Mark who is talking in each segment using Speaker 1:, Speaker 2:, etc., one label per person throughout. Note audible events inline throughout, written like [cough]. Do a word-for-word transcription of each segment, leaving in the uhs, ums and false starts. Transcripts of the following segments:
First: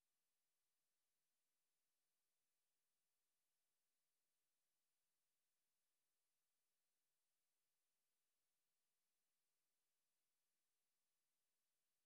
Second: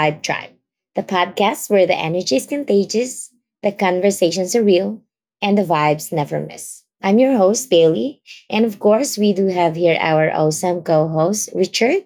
Speaker 1: Vibe Tribe, the podcast where the energy is contagious, the conversations are real, and the vibes never miss. I'm your host, Bailey. And of course, we do have here our awesome co host, Richard.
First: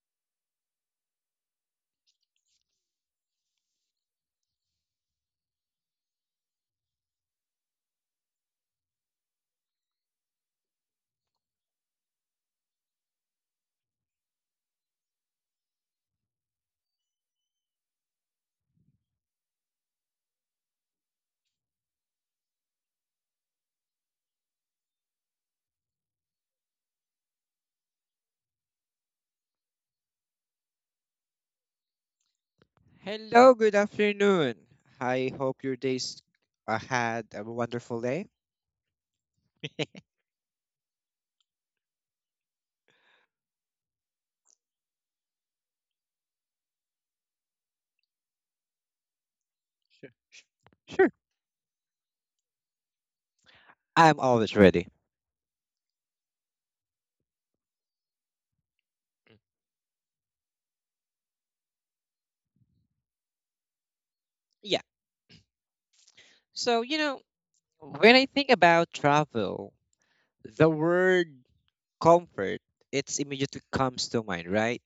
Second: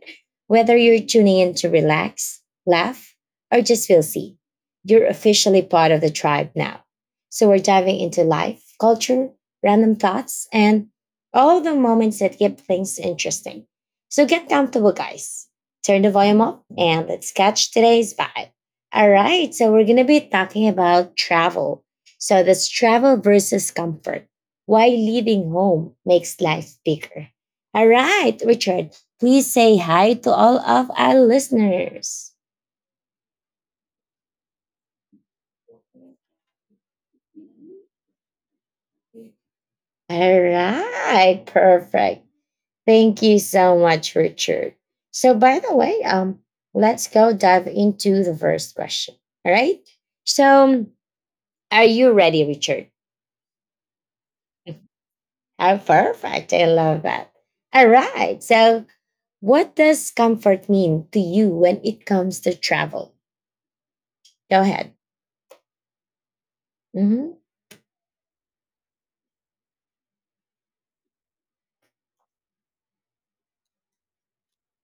Speaker 1: Whether you're tuning in to relax, laugh, or just feel seen, you're officially part of the tribe now. So we're diving into life, culture, random thoughts, and all the moments that keep things interesting. So get comfortable, guys, turn the volume up, and let's catch today's vibe. All right, so we're going to be talking about travel. So that's travel versus comfort. Why leaving home makes life bigger. All right, Richard, please say hi to all of our listeners.
Speaker 2: Hello, good afternoon. I hope your days uh, had a wonderful day.
Speaker 1: All right, perfect. Thank you so much, Richard. So, by the way, um, let's go dive into the first question. All right. So,
Speaker 2: Sure,
Speaker 1: are you ready, Richard?
Speaker 2: I'm always ready.
Speaker 1: Oh, perfect. I love that. All right. So, what does comfort mean to you when it comes to travel? Go
Speaker 2: Yeah.
Speaker 1: ahead.
Speaker 2: So, you know,
Speaker 1: Mm-hmm.
Speaker 2: when I think about travel, the word comfort, it's immediately comes to mind, right?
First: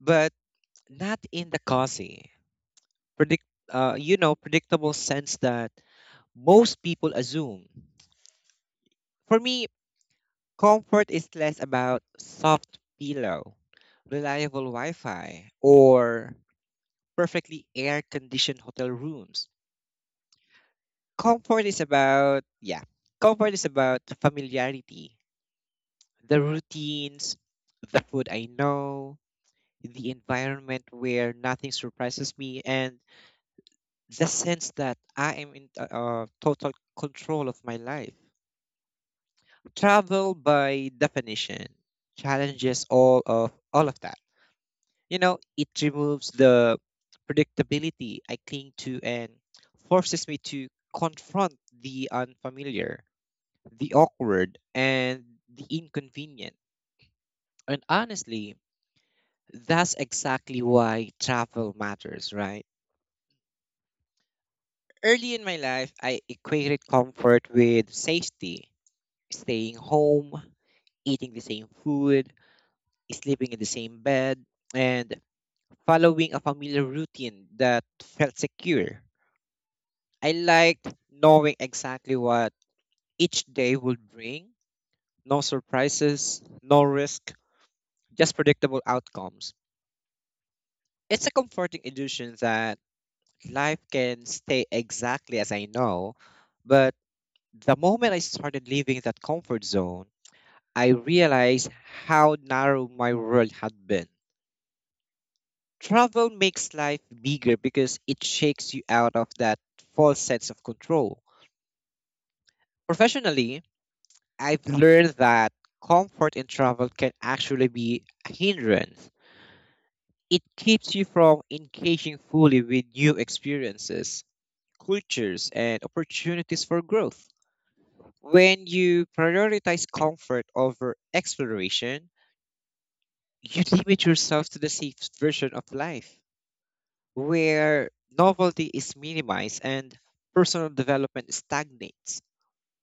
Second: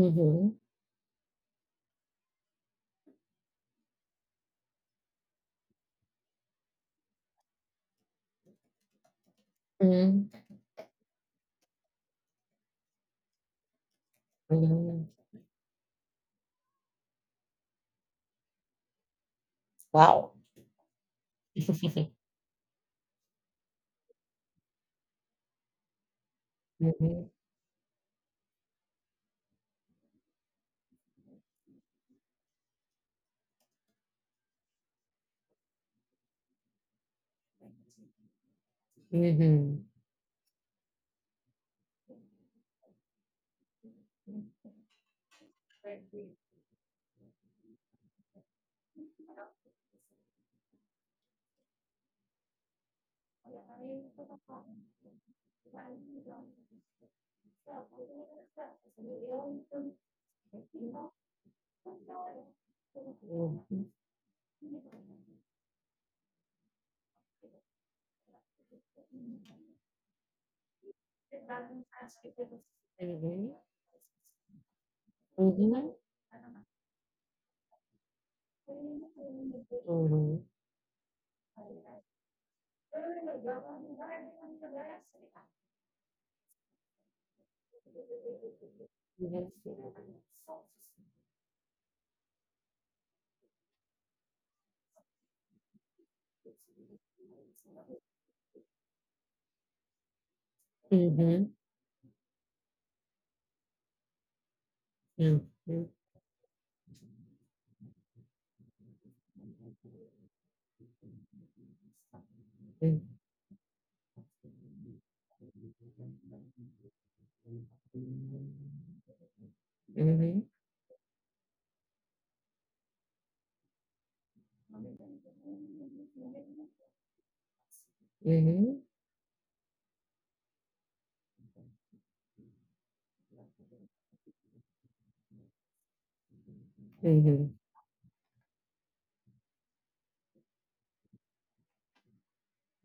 Speaker 2: But not in the cozy, predict, uh, you know, predictable sense that most people assume. For me,
Speaker 1: Mm-hmm.
Speaker 2: comfort is less about soft pillow, reliable
Speaker 1: hmm
Speaker 2: Wi-Fi, or perfectly air-conditioned hotel rooms.
Speaker 1: Wow.
Speaker 2: Comfort is
Speaker 1: [laughs]
Speaker 2: about, yeah, comfort is about familiarity, the
Speaker 1: Mhm,
Speaker 2: routines, the food I know, the environment where nothing surprises me, and the sense that I am in t- uh, total control of my life.
Speaker 1: mhm,
Speaker 2: Travel, by definition, challenges all of all of that. You know, it removes the predictability I cling to and forces me to confront the unfamiliar, the awkward, and the inconvenient. And honestly, that's exactly why travel matters, right? Early in my life, I equated comfort with safety, staying home, eating the same food, sleeping in the same bed, and
Speaker 1: mhm,
Speaker 2: following a familiar routine that felt secure. I liked knowing exactly what each day would bring. No surprises, no risk, just predictable outcomes. It's a comforting illusion that life can stay exactly as I know. But the moment I started leaving that comfort zone, I
Speaker 1: mhm, mhm, mhm, mhm,
Speaker 2: realized how narrow my world had been.
Speaker 1: Mm, mm,
Speaker 2: Travel makes life bigger because it shakes you out of that false sense of control.
Speaker 1: mm.
Speaker 2: Professionally, I've learned that comfort in travel can actually be a hindrance.
Speaker 1: Mhm,
Speaker 2: It keeps you from engaging fully with new experiences, cultures, and opportunities for growth. When you prioritize comfort over exploration, you limit yourself to the safest version of life,
Speaker 1: mhm,
Speaker 2: where novelty is minimized and personal development stagnates.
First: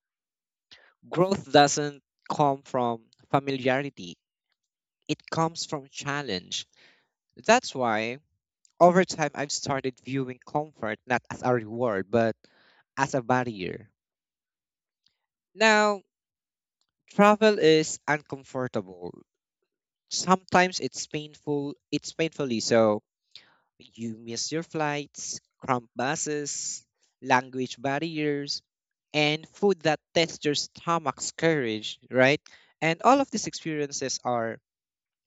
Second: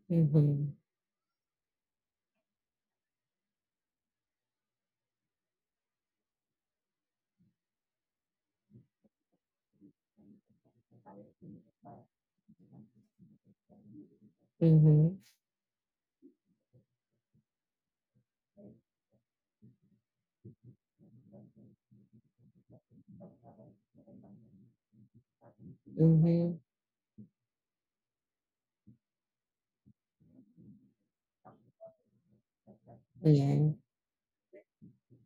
Speaker 1: mhm,
Speaker 2: Growth doesn't come from familiarity, it comes from challenge. That's why, over time, I've started viewing comfort not as a reward, but as a barrier.
Speaker 1: mhm,
Speaker 2: Now, travel is uncomfortable. Sometimes it's painful, it's painfully so. You miss your flights, cramped buses, language barriers, and food that tests your stomach's courage, right? And all of these experiences are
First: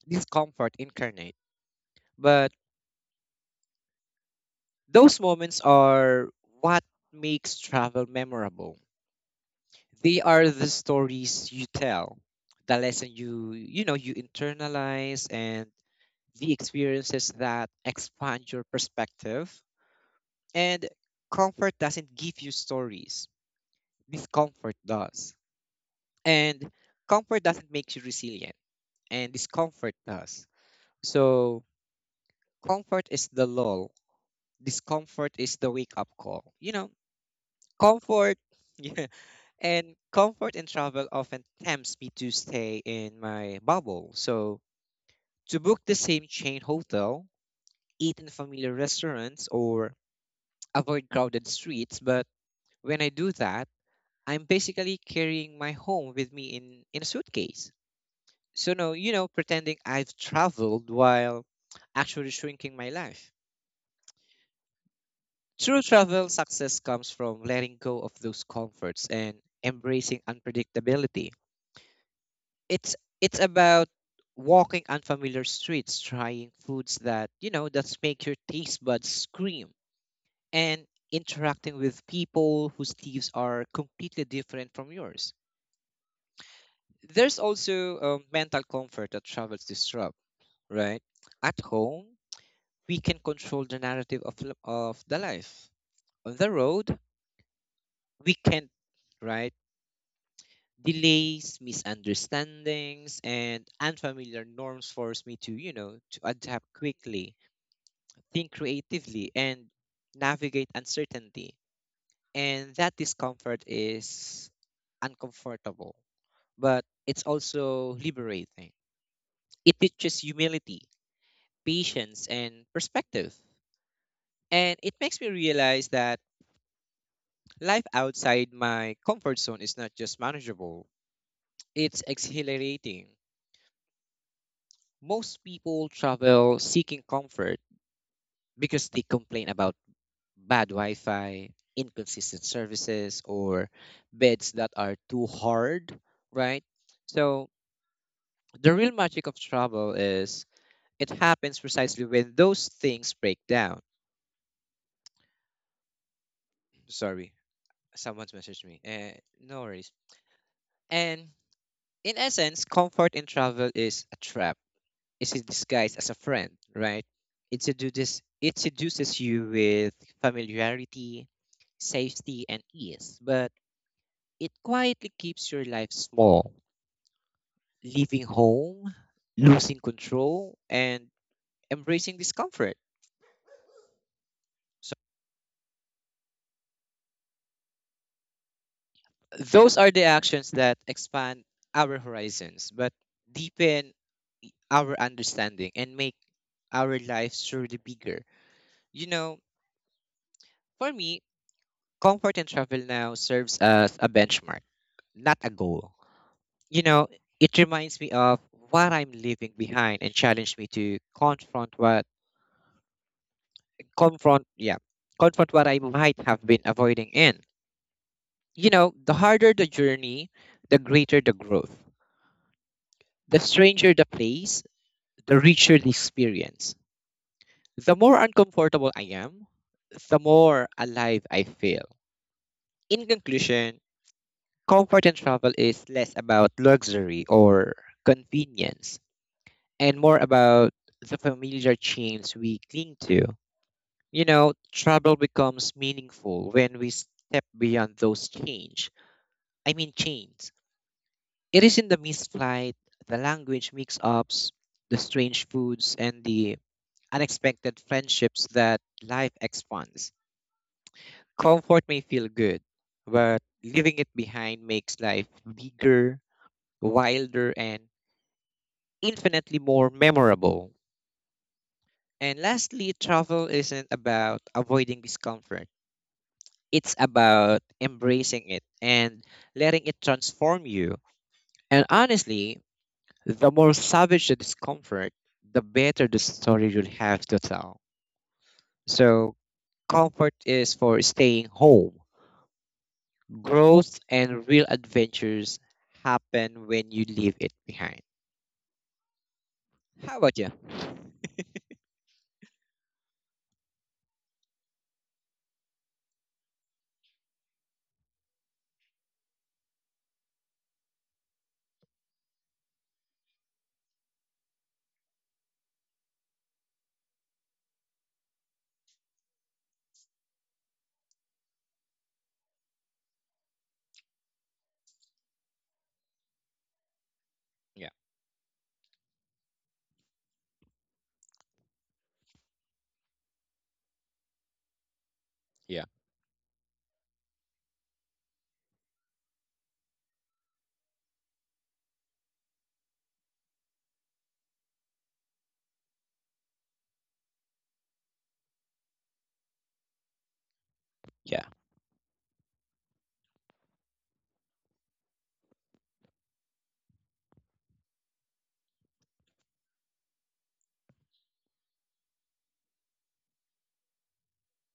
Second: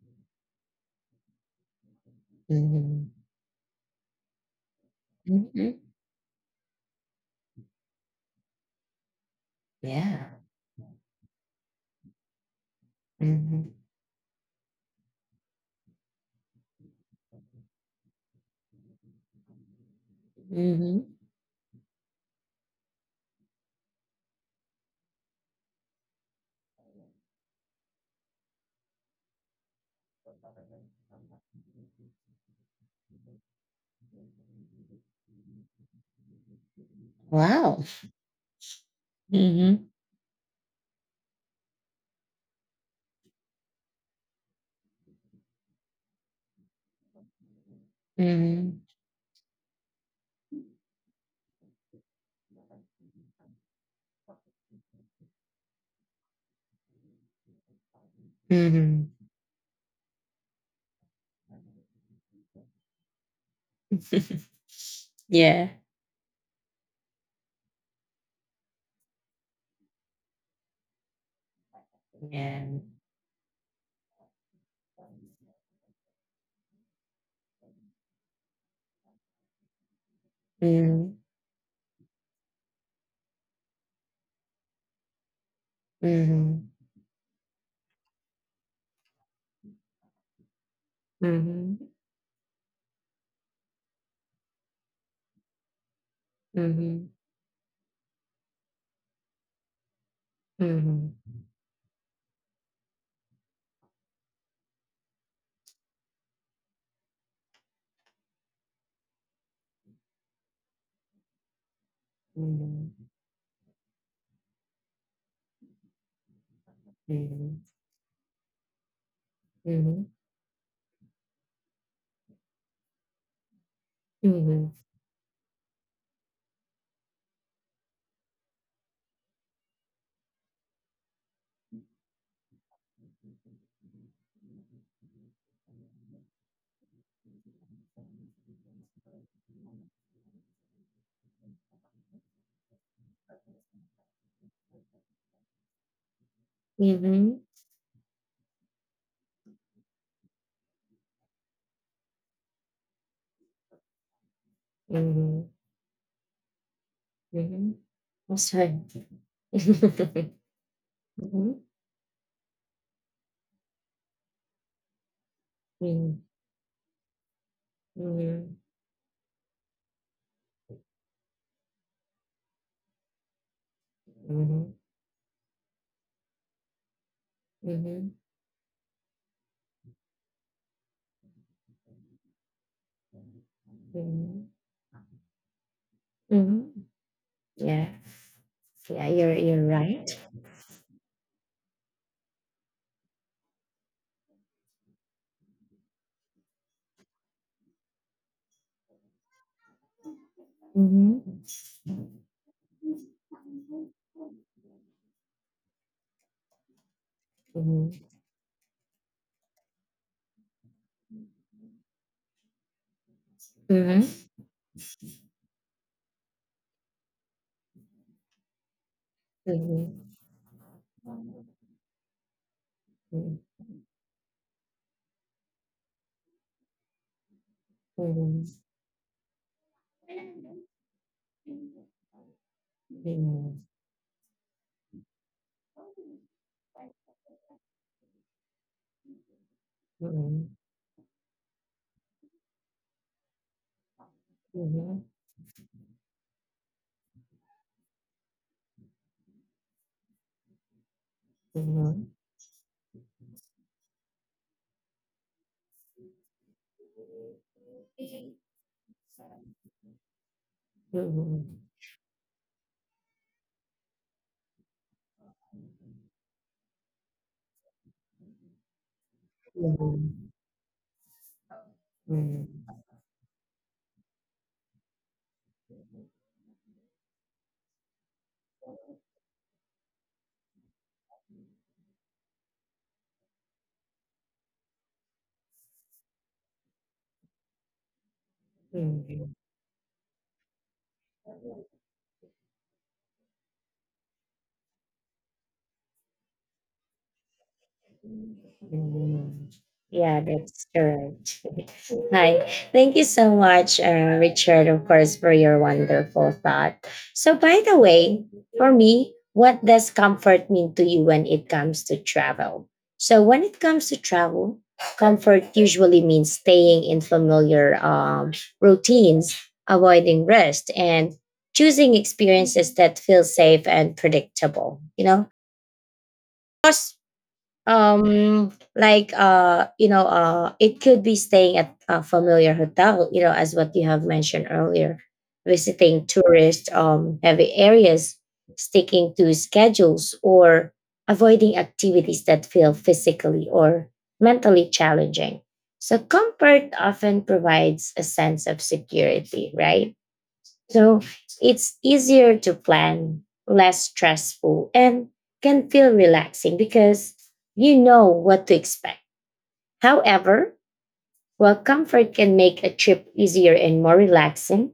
Speaker 2: discomfort incarnate. But
Speaker 1: mhm,
Speaker 2: those moments
Speaker 1: mhm,
Speaker 2: are what makes travel memorable, they
Speaker 1: Yeah.
Speaker 2: are the stories you tell, the lesson you
Speaker 1: Mhm,
Speaker 2: you know you internalize, and the experiences that expand your perspective,
Speaker 1: mhm, Yeah.
Speaker 2: and
Speaker 1: Mhm, mhm.
Speaker 2: comfort doesn't give you stories, discomfort does, and comfort doesn't make you resilient, and discomfort does, so comfort is the lull, discomfort is the wake up call, you know,
Speaker 1: Wow.
Speaker 2: comfort [laughs]
Speaker 1: Mhm,
Speaker 2: And comfort in travel often tempts me to stay in my bubble. So, to book the same chain hotel, eat in familiar
Speaker 1: mhm,
Speaker 2: restaurants, or avoid crowded streets. But when I do that, I'm basically carrying my home with me in, in a suitcase. So, no,
Speaker 1: mhm.
Speaker 2: you know, pretending I've traveled while actually shrinking my life.
Speaker 1: [laughs] Yeah.
Speaker 2: True travel success comes from letting go of those comforts and embracing unpredictability.
Speaker 1: Yeah.
Speaker 2: it's it's about walking unfamiliar streets, trying foods that you know that make your taste buds scream, and
Speaker 1: Mhm,
Speaker 2: interacting with people whose lives are completely different from yours.
Speaker 1: mhm,
Speaker 2: There's also a mental comfort that travels disrupt, right? At
Speaker 1: mhm.
Speaker 2: home, we can control the narrative of, l- of the life. On the road
Speaker 1: Mhm.
Speaker 2: we can't, right?
Speaker 1: Mhm.
Speaker 2: Delays, misunderstandings, and unfamiliar norms force me to, you know, to adapt quickly, think creatively, and navigate uncertainty. And
Speaker 1: Mhm.
Speaker 2: that discomfort is uncomfortable, but it's
Speaker 1: Mhm.
Speaker 2: also liberating. It
Speaker 1: Mhm.
Speaker 2: teaches humility, patience, and perspective.
Speaker 1: Mhm.
Speaker 2: And it makes me realize that life outside my comfort zone is not just manageable, it's exhilarating. Most people travel seeking comfort because they complain about bad Wi Fi, inconsistent services, or beds that are too hard, right?
Speaker 1: Mhm.
Speaker 2: So the real magic of travel is it happens precisely when those things break down.
Speaker 1: Mhm.
Speaker 2: Sorry,
Speaker 1: Mhm.
Speaker 2: someone's
Speaker 1: That's
Speaker 2: messaged me. Eh,
Speaker 1: right.
Speaker 2: no
Speaker 1: [laughs]
Speaker 2: worries. And
Speaker 1: Mhm.
Speaker 2: in essence, comfort in travel is a trap. It's a disguise as a
Speaker 1: Mhm.
Speaker 2: friend, right? It seduces, it
Speaker 1: Mhm.
Speaker 2: seduces you with familiarity, safety, and ease. But it quietly keeps your life small,
Speaker 1: Mhm. Mhm. Mhm.
Speaker 2: leaving home, losing control, and embracing discomfort.
Speaker 1: Mhm.
Speaker 2: So,
Speaker 1: Mhm. Yeah. Yeah, you're you're
Speaker 2: those are the
Speaker 1: right.
Speaker 2: actions that expand our horizons, but deepen our understanding and make our lives surely bigger. You know, for me,
Speaker 1: Mhm.
Speaker 2: comfort and travel now serves as a benchmark, not a goal. You know, it
Speaker 1: Mhm.
Speaker 2: reminds me of what I'm leaving behind and challenged me to confront what
Speaker 1: Mhm.
Speaker 2: confront yeah confront what I might have been avoiding in, you know, the harder the
Speaker 1: Mhm.
Speaker 2: journey, the greater
Speaker 1: Mhm.
Speaker 2: the
Speaker 1: Mhm.
Speaker 2: growth, the stranger the place, the richer the experience, the more
Speaker 1: Mhm.
Speaker 2: uncomfortable I am, the more alive I feel. In
Speaker 1: Mhm.
Speaker 2: conclusion, comfort and travel is less about luxury or convenience and more
Speaker 1: Mhm.
Speaker 2: about the familiar chains we cling to, you know, travel becomes meaningful when we step beyond those chains, I mean chains. It is in the missed flight, the language mix-ups, the strange foods, and the unexpected friendships that life expands.
Speaker 1: Mhm. Mhm.
Speaker 2: Comfort may feel good, but leaving it behind makes life bigger, wilder, and infinitely more
Speaker 1: Hmm.
Speaker 2: memorable. And
Speaker 1: Hmm.
Speaker 2: lastly, travel isn't about avoiding discomfort. It's about embracing it and letting it transform you. And honestly, the more savage the discomfort, the better the story you'll have to tell.
Speaker 1: Hmm.
Speaker 2: So, comfort is for staying home. Growth and real adventures happen when you leave it behind.
Speaker 1: mm.
Speaker 2: How
Speaker 1: Yeah,
Speaker 2: about you?
Speaker 1: that's correct. [laughs] Hi. Thank you so much, uh, Richard, of course, for your wonderful thought. So, by the way, for me, what does comfort mean to you when it comes to travel? So, when it comes to travel, comfort usually means staying in familiar um, routines, avoiding rest, and choosing experiences that feel safe and predictable. You know, course,
Speaker 2: Yeah,
Speaker 1: um, like uh, you know, uh, it could be staying at a familiar hotel, you know, as what you have mentioned earlier,
Speaker 2: yeah,
Speaker 1: visiting tourist um heavy areas, sticking to schedules, or avoiding activities that feel physically or mentally challenging. So comfort often provides a sense of security, right? So
Speaker 2: yeah,
Speaker 1: it's easier to plan, less stressful, and can feel relaxing because you know what to expect. However, while comfort can make a trip easier and more relaxing,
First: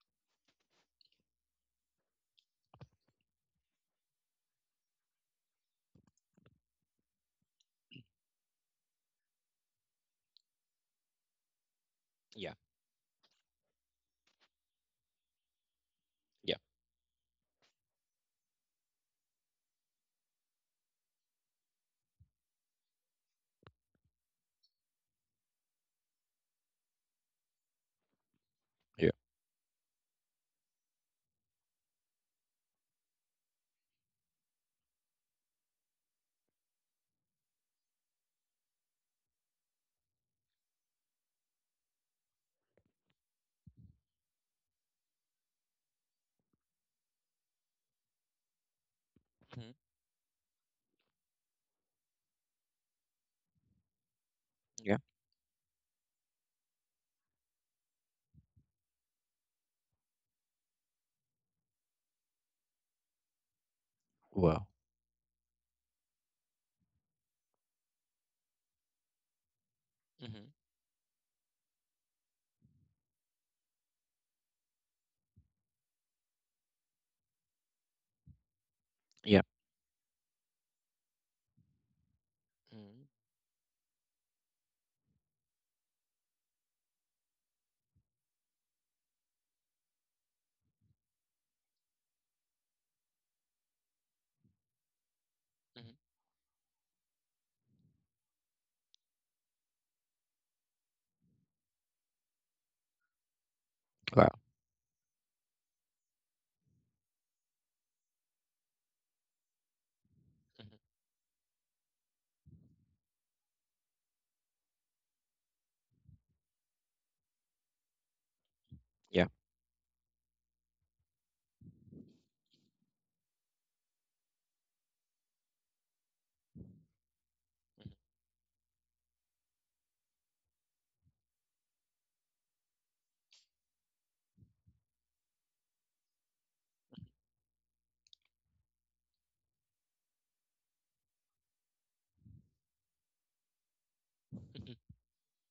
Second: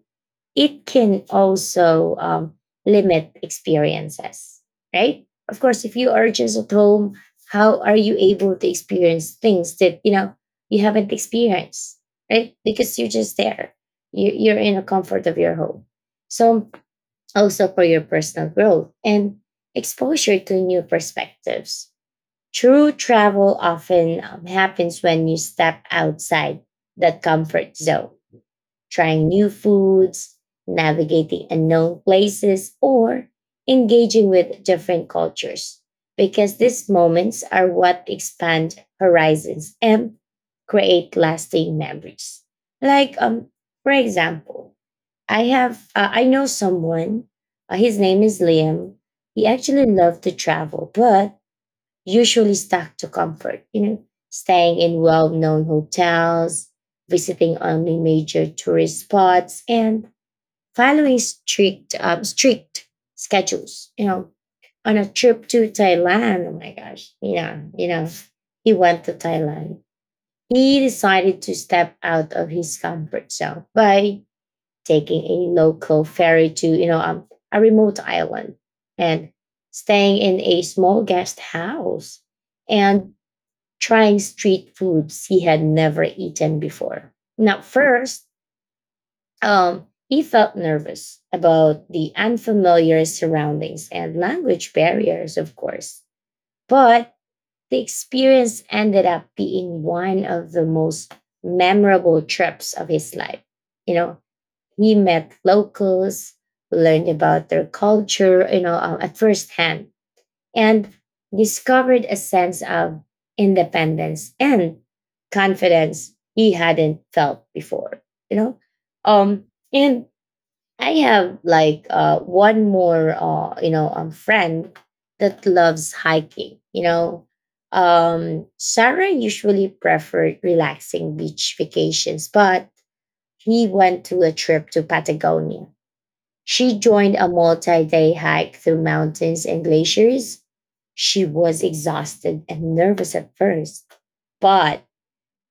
Speaker 1: it can also um, limit experiences, right? Of course, if you are just at home, how are you able to experience things that you know you haven't experienced, right?
Speaker 2: yeah,
Speaker 1: Because you're just there. You- you're in the comfort of your home.
Speaker 2: yeah,
Speaker 1: So also for your personal growth and exposure to new perspectives. True travel often um, happens when you step outside the comfort zone,
Speaker 2: yeah.
Speaker 1: trying new foods, navigating unknown places, or engaging with different cultures, because these moments are what expand horizons and create lasting memories. Like, um, for example, I have, uh, I know someone. Uh, his name is Liam. He
Speaker 2: Mhm.
Speaker 1: actually loved to travel, but usually stuck to comfort, you know, staying
Speaker 2: Yeah.
Speaker 1: in well known hotels, visiting only major tourist spots, and following strict, um, strict schedules, you know.
Speaker 2: Wow.
Speaker 1: On a trip to Thailand, oh my gosh, you know, you know, he went to Thailand.
Speaker 2: Mm-hmm.
Speaker 1: He decided to step out of his comfort zone by taking a local ferry to you know um, a remote island and
Speaker 2: Yeah.
Speaker 1: staying in a small guest house
Speaker 2: Mm-hmm.
Speaker 1: and trying street foods he had never eaten before. Now, first, um, he felt nervous about the unfamiliar surroundings and language barriers, of
Speaker 2: Mm-hmm.
Speaker 1: course. But the experience ended up being one of the most memorable trips of his life. You know,
Speaker 2: Wow.
Speaker 1: we met locals, learned about their culture, you know, um, at first hand,
Speaker 2: Mm-hmm.
Speaker 1: and discovered a sense of independence and confidence he hadn't felt before. You know,
Speaker 2: Yeah.
Speaker 1: um, and I have like uh, one more, uh, you know, um, friend that loves hiking. You know, um, Sarah usually preferred relaxing beach vacations, but he went to a trip to Patagonia. She joined a multi day hike through mountains and glaciers. She was exhausted and nervous at first, but
Speaker 2: Mm-hmm.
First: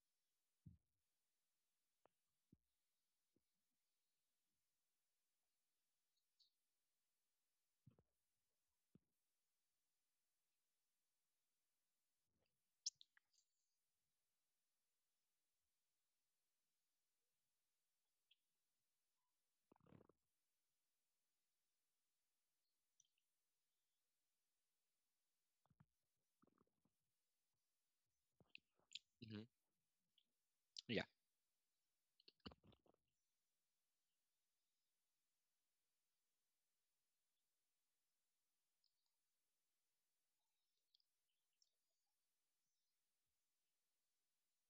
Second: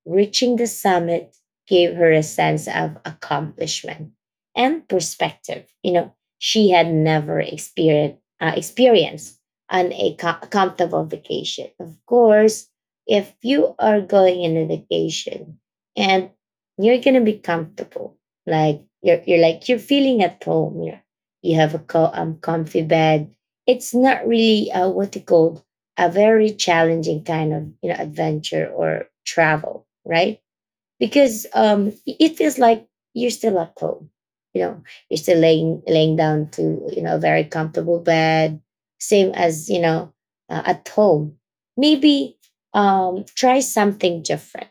Speaker 1: reaching the summit gave her a sense of accomplishment and perspective. You know, she had never experienced uh, experienced on a co- comfortable vacation. Of course, if you are going in a vacation and you're gonna be comfortable, like you're you're like you're feeling at home. You're, you have a co- um, comfy bed. It's not really uh, what you call a very challenging kind of you know adventure or
Speaker 2: Mm-hmm.
Speaker 1: travel, right?
Speaker 2: Yeah.
Speaker 1: Because um it it feels like you're still at home, you know you're still laying laying down to you know a very comfortable bed, same as you know uh, at home. Maybe um try something different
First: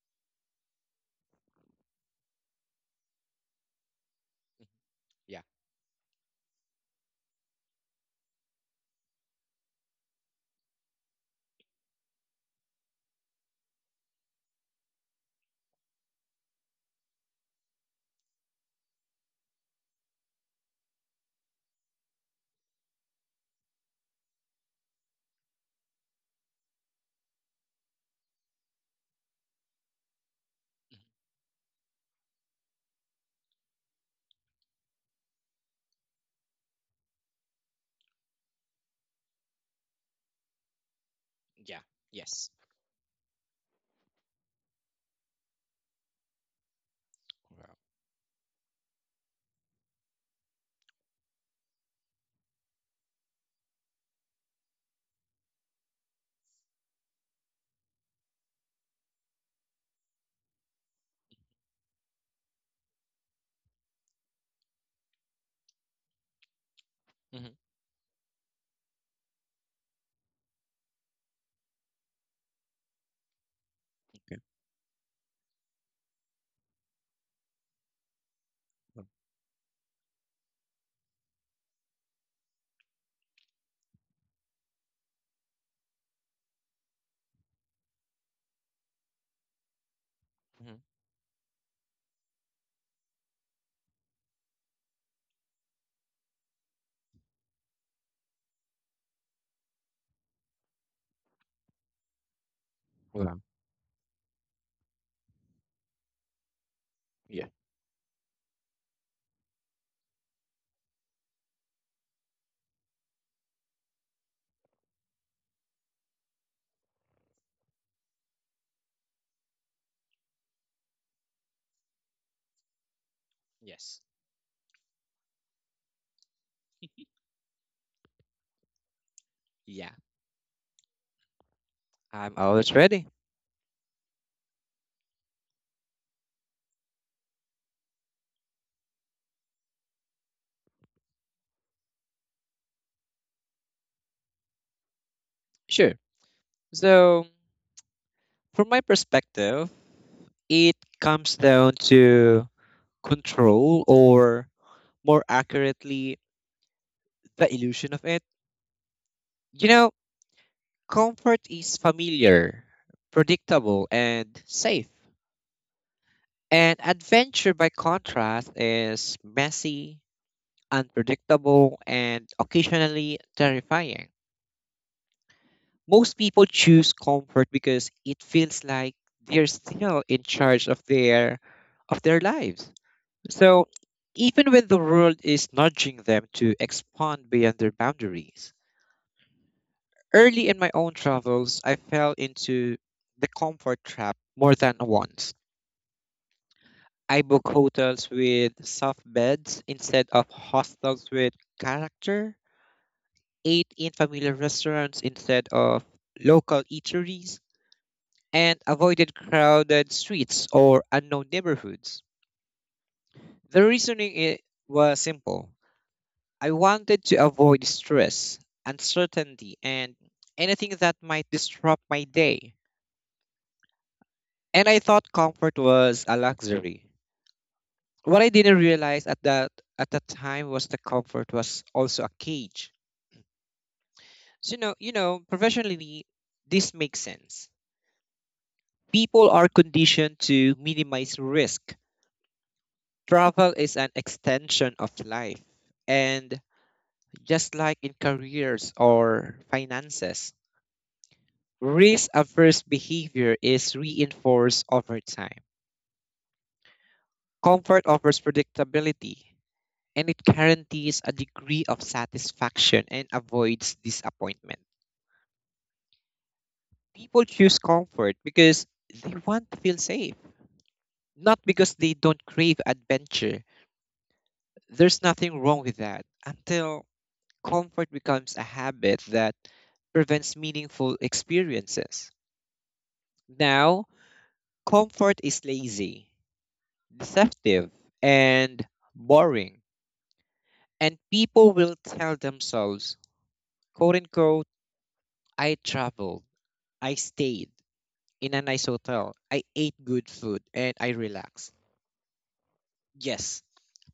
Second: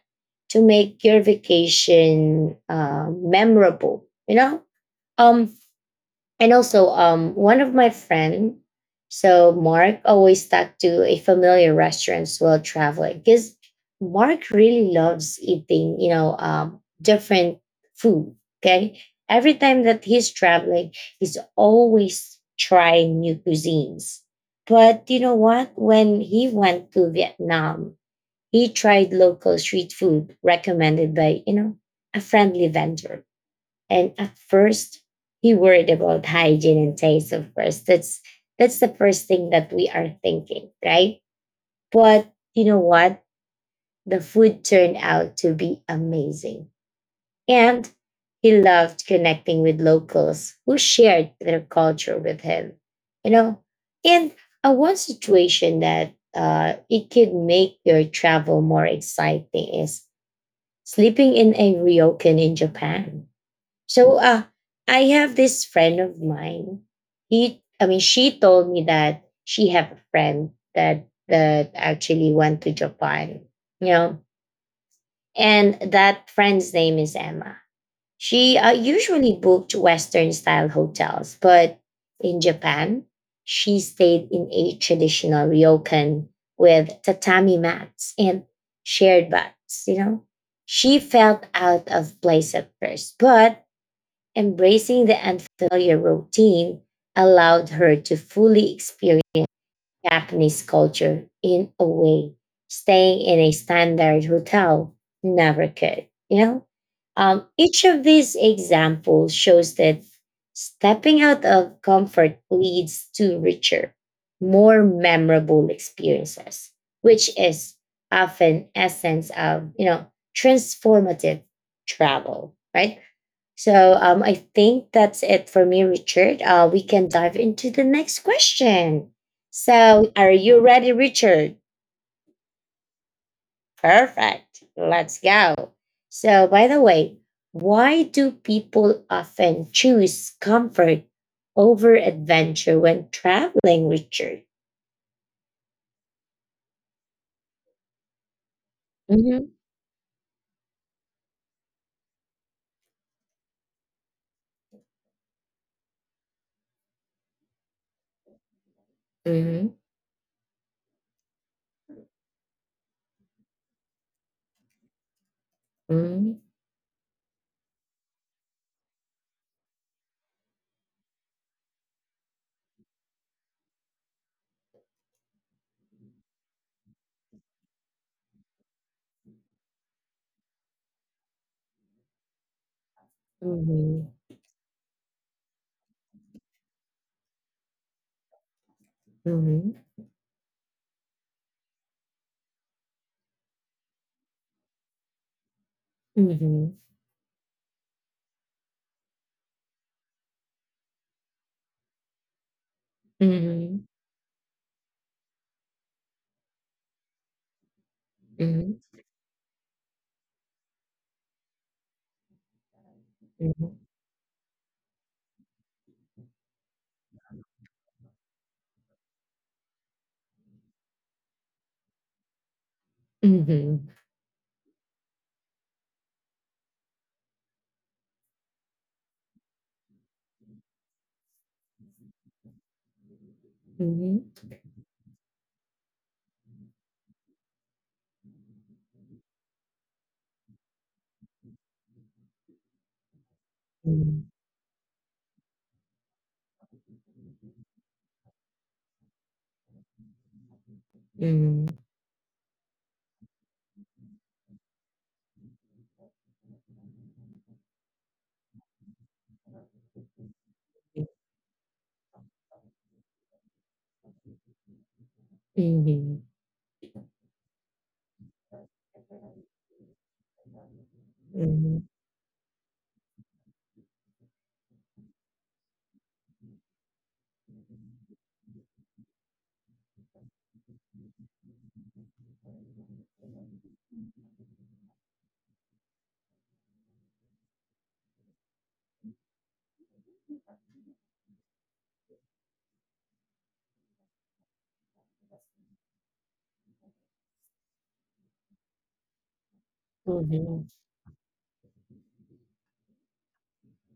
Speaker 1: to make your vacation uh, memorable. you know
Speaker 2: Yeah.
Speaker 1: um and also, um, one of my friend, so Mark always stuck to a familiar restaurants while traveling because Mark really loves eating, you know, um, different food. Okay, every time that he's traveling, he's always trying new cuisines. But you know what? When he went to Vietnam, he tried local street food recommended by you know a friendly vendor, and at first, he worried about hygiene and taste, of course. That's that's the first thing that we are thinking, right?
Speaker 2: Yeah.
Speaker 1: But
Speaker 2: Yes.
Speaker 1: you know what? The food turned out to be amazing.
Speaker 2: Wow.
Speaker 1: And he loved connecting with locals who shared their culture with him. You know, and a one situation that uh, it could make your travel more exciting is sleeping in a ryokan in Japan. So uh I have this friend of mine.
Speaker 2: Mm-hmm.
Speaker 1: He I mean she told me that she have a friend that that actually went to Japan, you know.
Speaker 2: Yeah.
Speaker 1: And that friend's name is Emma. She uh, usually booked western style hotels, but in Japan, she stayed in a traditional ryokan with tatami mats and shared baths, you know.
Speaker 2: Mm-hmm.
Speaker 1: She felt out of place at first, but embracing the unfamiliar routine allowed her to fully experience Japanese culture in a way staying in
Speaker 2: Wow.
Speaker 1: a standard hotel never could. You know, um,
Speaker 2: Yeah.
Speaker 1: each of these examples shows that stepping out of comfort leads to richer, more memorable experiences, which is often essence of you know transformative travel, right? So
Speaker 2: Yes.
Speaker 1: um, I think that's it for me, Richard. Uh, we can dive into the next question.
Speaker 2: Yeah.
Speaker 1: So are you ready, Richard?
Speaker 2: I'm always ready.
Speaker 1: Perfect. Let's go. So, by the way, why do people often choose comfort over adventure when traveling, Richard?
Speaker 2: Sure. So, from my
Speaker 1: Mm-hmm.
Speaker 2: perspective, it comes down to control, or more accurately, the illusion of it. You know, comfort is familiar, predictable, and safe.
Speaker 1: Mm-hmm.
Speaker 2: And adventure, by contrast, is messy, unpredictable, and occasionally terrifying. Most people choose comfort because it feels like they're still in charge of their of their lives. So,
Speaker 1: Mm-hmm.
Speaker 2: even when the world is nudging them to expand beyond their boundaries,
Speaker 1: Mm-hmm.
Speaker 2: early in my own travels, I fell into the comfort trap more than once.
Speaker 1: Mm-hmm.
Speaker 2: I booked hotels with soft beds instead of hostels with character, ate
Speaker 1: Mm-hmm.
Speaker 2: in familiar restaurants instead of local eateries, and
Speaker 1: Mm-hmm.
Speaker 2: avoided crowded streets or unknown neighborhoods. The reasoning i- was simple. I wanted to avoid stress, uncertainty, and anything that might disrupt my day.
Speaker 1: Mm-hmm.
Speaker 2: And I thought comfort was a luxury. What I didn't realize at that at that time was the comfort was also a cage.
Speaker 1: Mm-hmm. Mm-hmm.
Speaker 2: So, you know, you know, professionally, this makes sense. People are conditioned to minimize risk. Travel is an extension of life. And just like in careers or finances,
Speaker 1: Mm-hmm.
Speaker 2: risk averse behavior is reinforced over time. Comfort offers predictability and it guarantees a degree of satisfaction and avoids disappointment.
Speaker 1: Mm-hmm.
Speaker 2: People choose comfort because they want to feel safe, not because
Speaker 1: Mhm,
Speaker 2: they don't crave adventure. There's nothing wrong with that until comfort becomes a habit that prevents meaningful experiences. Now, comfort is lazy, deceptive, and boring. And people will tell themselves, quote unquote, I traveled, I stayed in a nice hotel, I ate good food,
Speaker 1: mhm,
Speaker 2: and I relaxed. Yes,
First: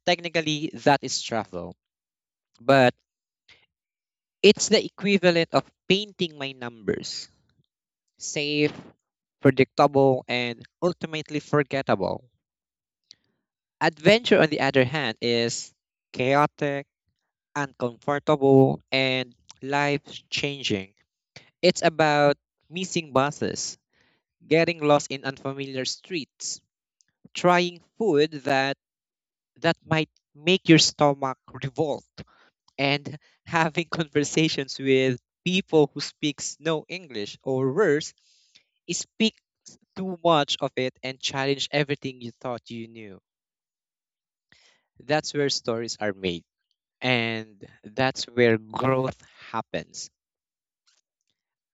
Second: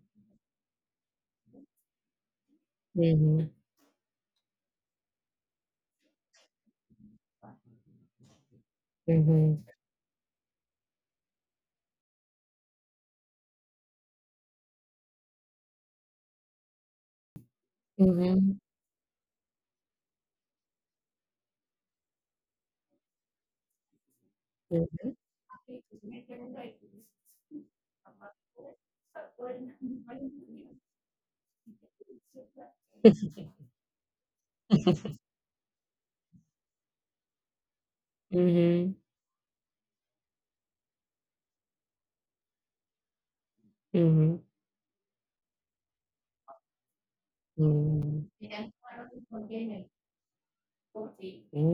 Speaker 2: technically that is travel, but
Speaker 1: mhm, mhm,
Speaker 2: it's the equivalent of painting my numbers, safe,
Speaker 1: mhm,
Speaker 2: predictable, and ultimately forgettable. Adventure, on the other hand, is chaotic,
Speaker 1: mhm.
Speaker 2: uncomfortable, and life changing. It's about missing buses, getting lost in unfamiliar streets, trying food that that might make your stomach revolt, and [laughs] having conversations with people who speaks no English, or worse,
Speaker 1: Mhm,
Speaker 2: speak too much of it and challenge everything you thought you knew.
Speaker 1: mhm,
Speaker 2: That's where stories are made and that's
Speaker 1: mhm.
Speaker 2: where growth happens.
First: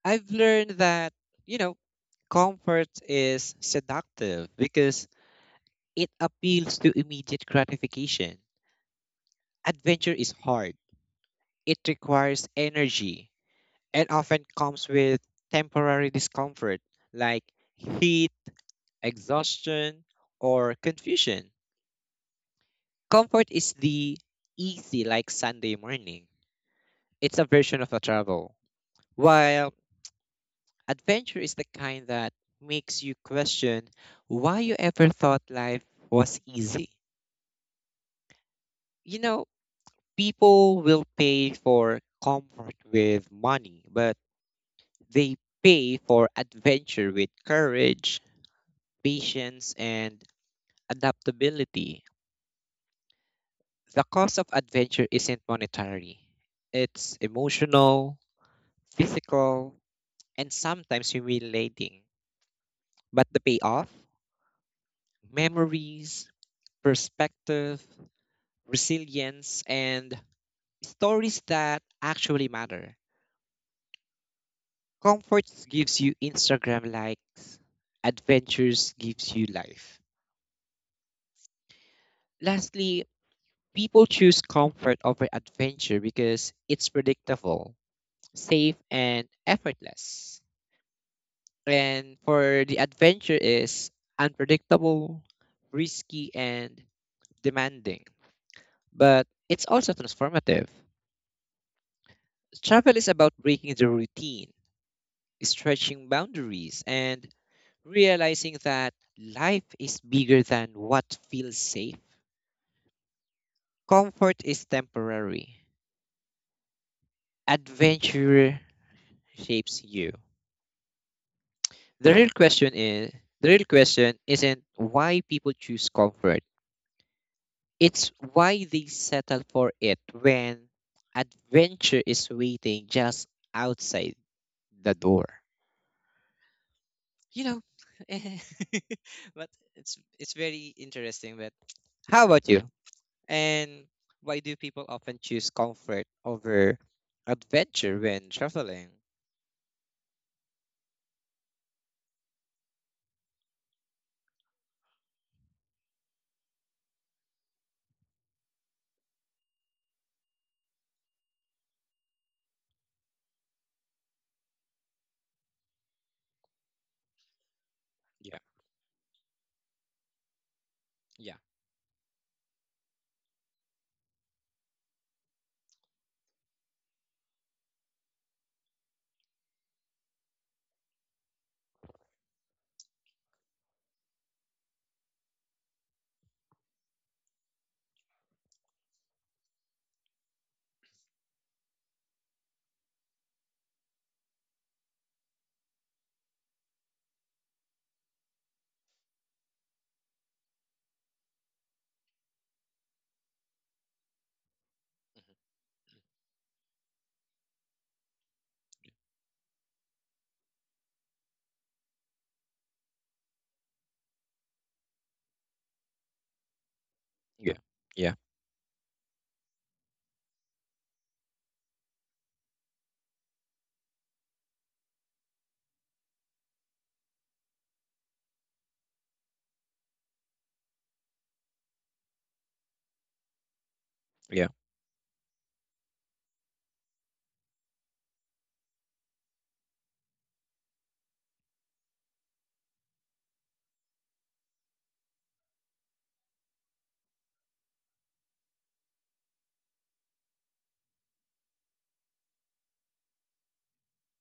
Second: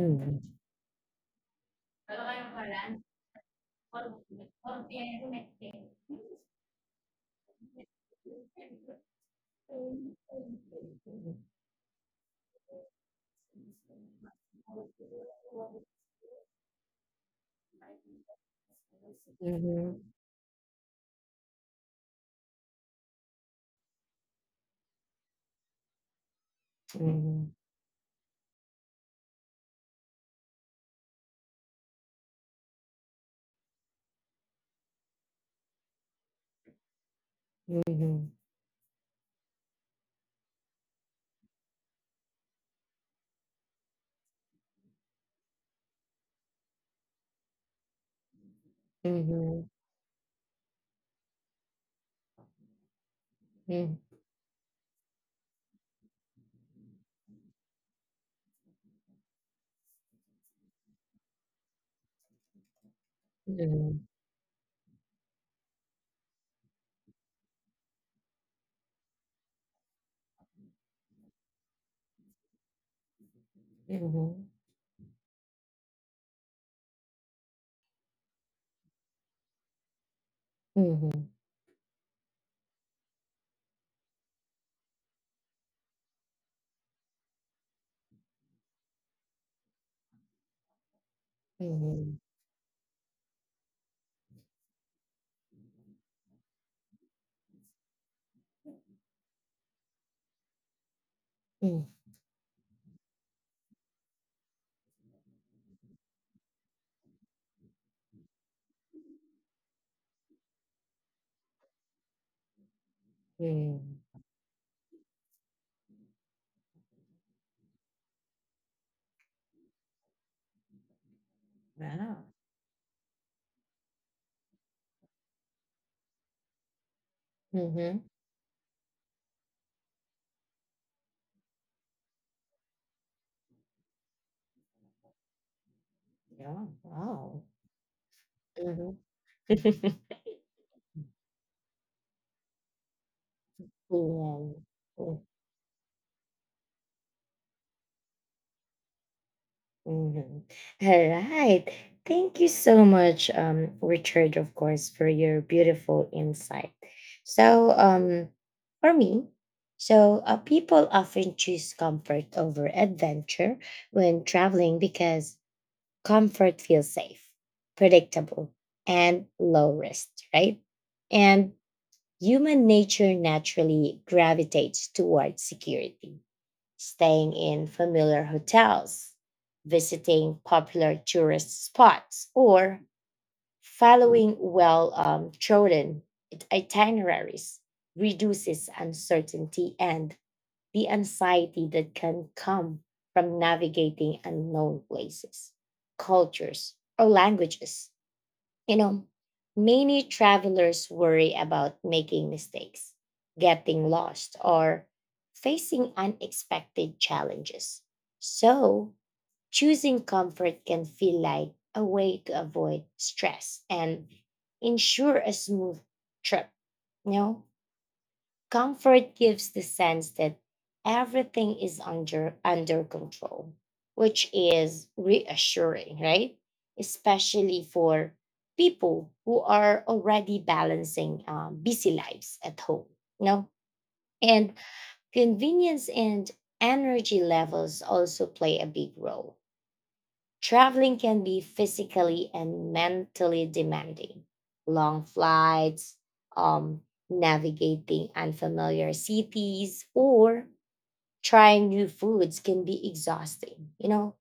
Speaker 2: I've learned that, you know, comfort is seductive because it appeals to immediate gratification. Adventure is hard, it requires energy, and often comes with temporary discomfort like heat,
Speaker 1: Mm. Mhm,
Speaker 2: exhaustion, or confusion. Comfort is the easy, like Sunday morning. It's a
Speaker 1: mhm,
Speaker 2: version of a travel, while adventure is the kind that makes you question why you ever thought life was easy.
Speaker 1: mhm,
Speaker 2: You know, people will pay for comfort with money, but they pay for adventure with courage,
Speaker 1: mhm,
Speaker 2: patience, and adaptability.
Speaker 1: mhm,
Speaker 2: The cost of adventure isn't monetary, it's emotional, physical, and sometimes humiliating. But the payoff?
Speaker 1: mhm,
Speaker 2: Memories, perspective, resilience, and stories that actually matter.
Speaker 1: mhm,
Speaker 2: Comfort gives you Instagram likes, adventures gives you life.
Speaker 1: mhm,
Speaker 2: Lastly, people choose comfort over adventure because it's predictable, safe, and effortless.
Speaker 1: mhm,
Speaker 2: And for the adventure is unpredictable, risky, and demanding, but it's also transformative. Travel is about breaking the routine, stretching boundaries, and realizing that life is bigger than what feels safe. Comfort is temporary. Adventure shapes you. The real question is the real question isn't why people choose comfort.
Speaker 1: mhm, mhm.
Speaker 2: It's why they settle for it when adventure is waiting just outside the door.
Speaker 1: Wow. Mhm. Yeah. Wow.
Speaker 2: You know, [laughs]
Speaker 1: Mhm.
Speaker 2: but it's
Speaker 1: [laughs]
Speaker 2: it's very interesting. But how about you? And why do people
Speaker 1: Yeah.
Speaker 2: often choose comfort over adventure when traveling?
Speaker 1: Mhm. All right. Thank you so much, um, Richard, of course, for your beautiful insight. So, um, for me, so uh, people often choose comfort over adventure when traveling because comfort feels safe,
Speaker 2: Yeah,
Speaker 1: predictable, and low risk, right?
Speaker 2: yeah,
Speaker 1: And human nature naturally gravitates towards security, staying in familiar hotels, visiting popular tourist spots, or following well um, trodden itineraries reduces uncertainty and the anxiety that can come from navigating unknown places, cultures, or languages. You know, Many travelers worry about making mistakes, getting lost, or facing unexpected challenges. So, choosing comfort can feel like a way to avoid stress and ensure a smooth trip, you know?
Speaker 2: yeah, yeah,
Speaker 1: Comfort gives the sense that everything is under under control, which is reassuring, right? Especially for people who are already balancing um, busy lives at home. You
Speaker 2: yeah.
Speaker 1: And convenience and energy levels also play a big role. Traveling can be physically and mentally demanding. Long flights, um, navigating unfamiliar cities, or trying new foods can be exhausting. You know,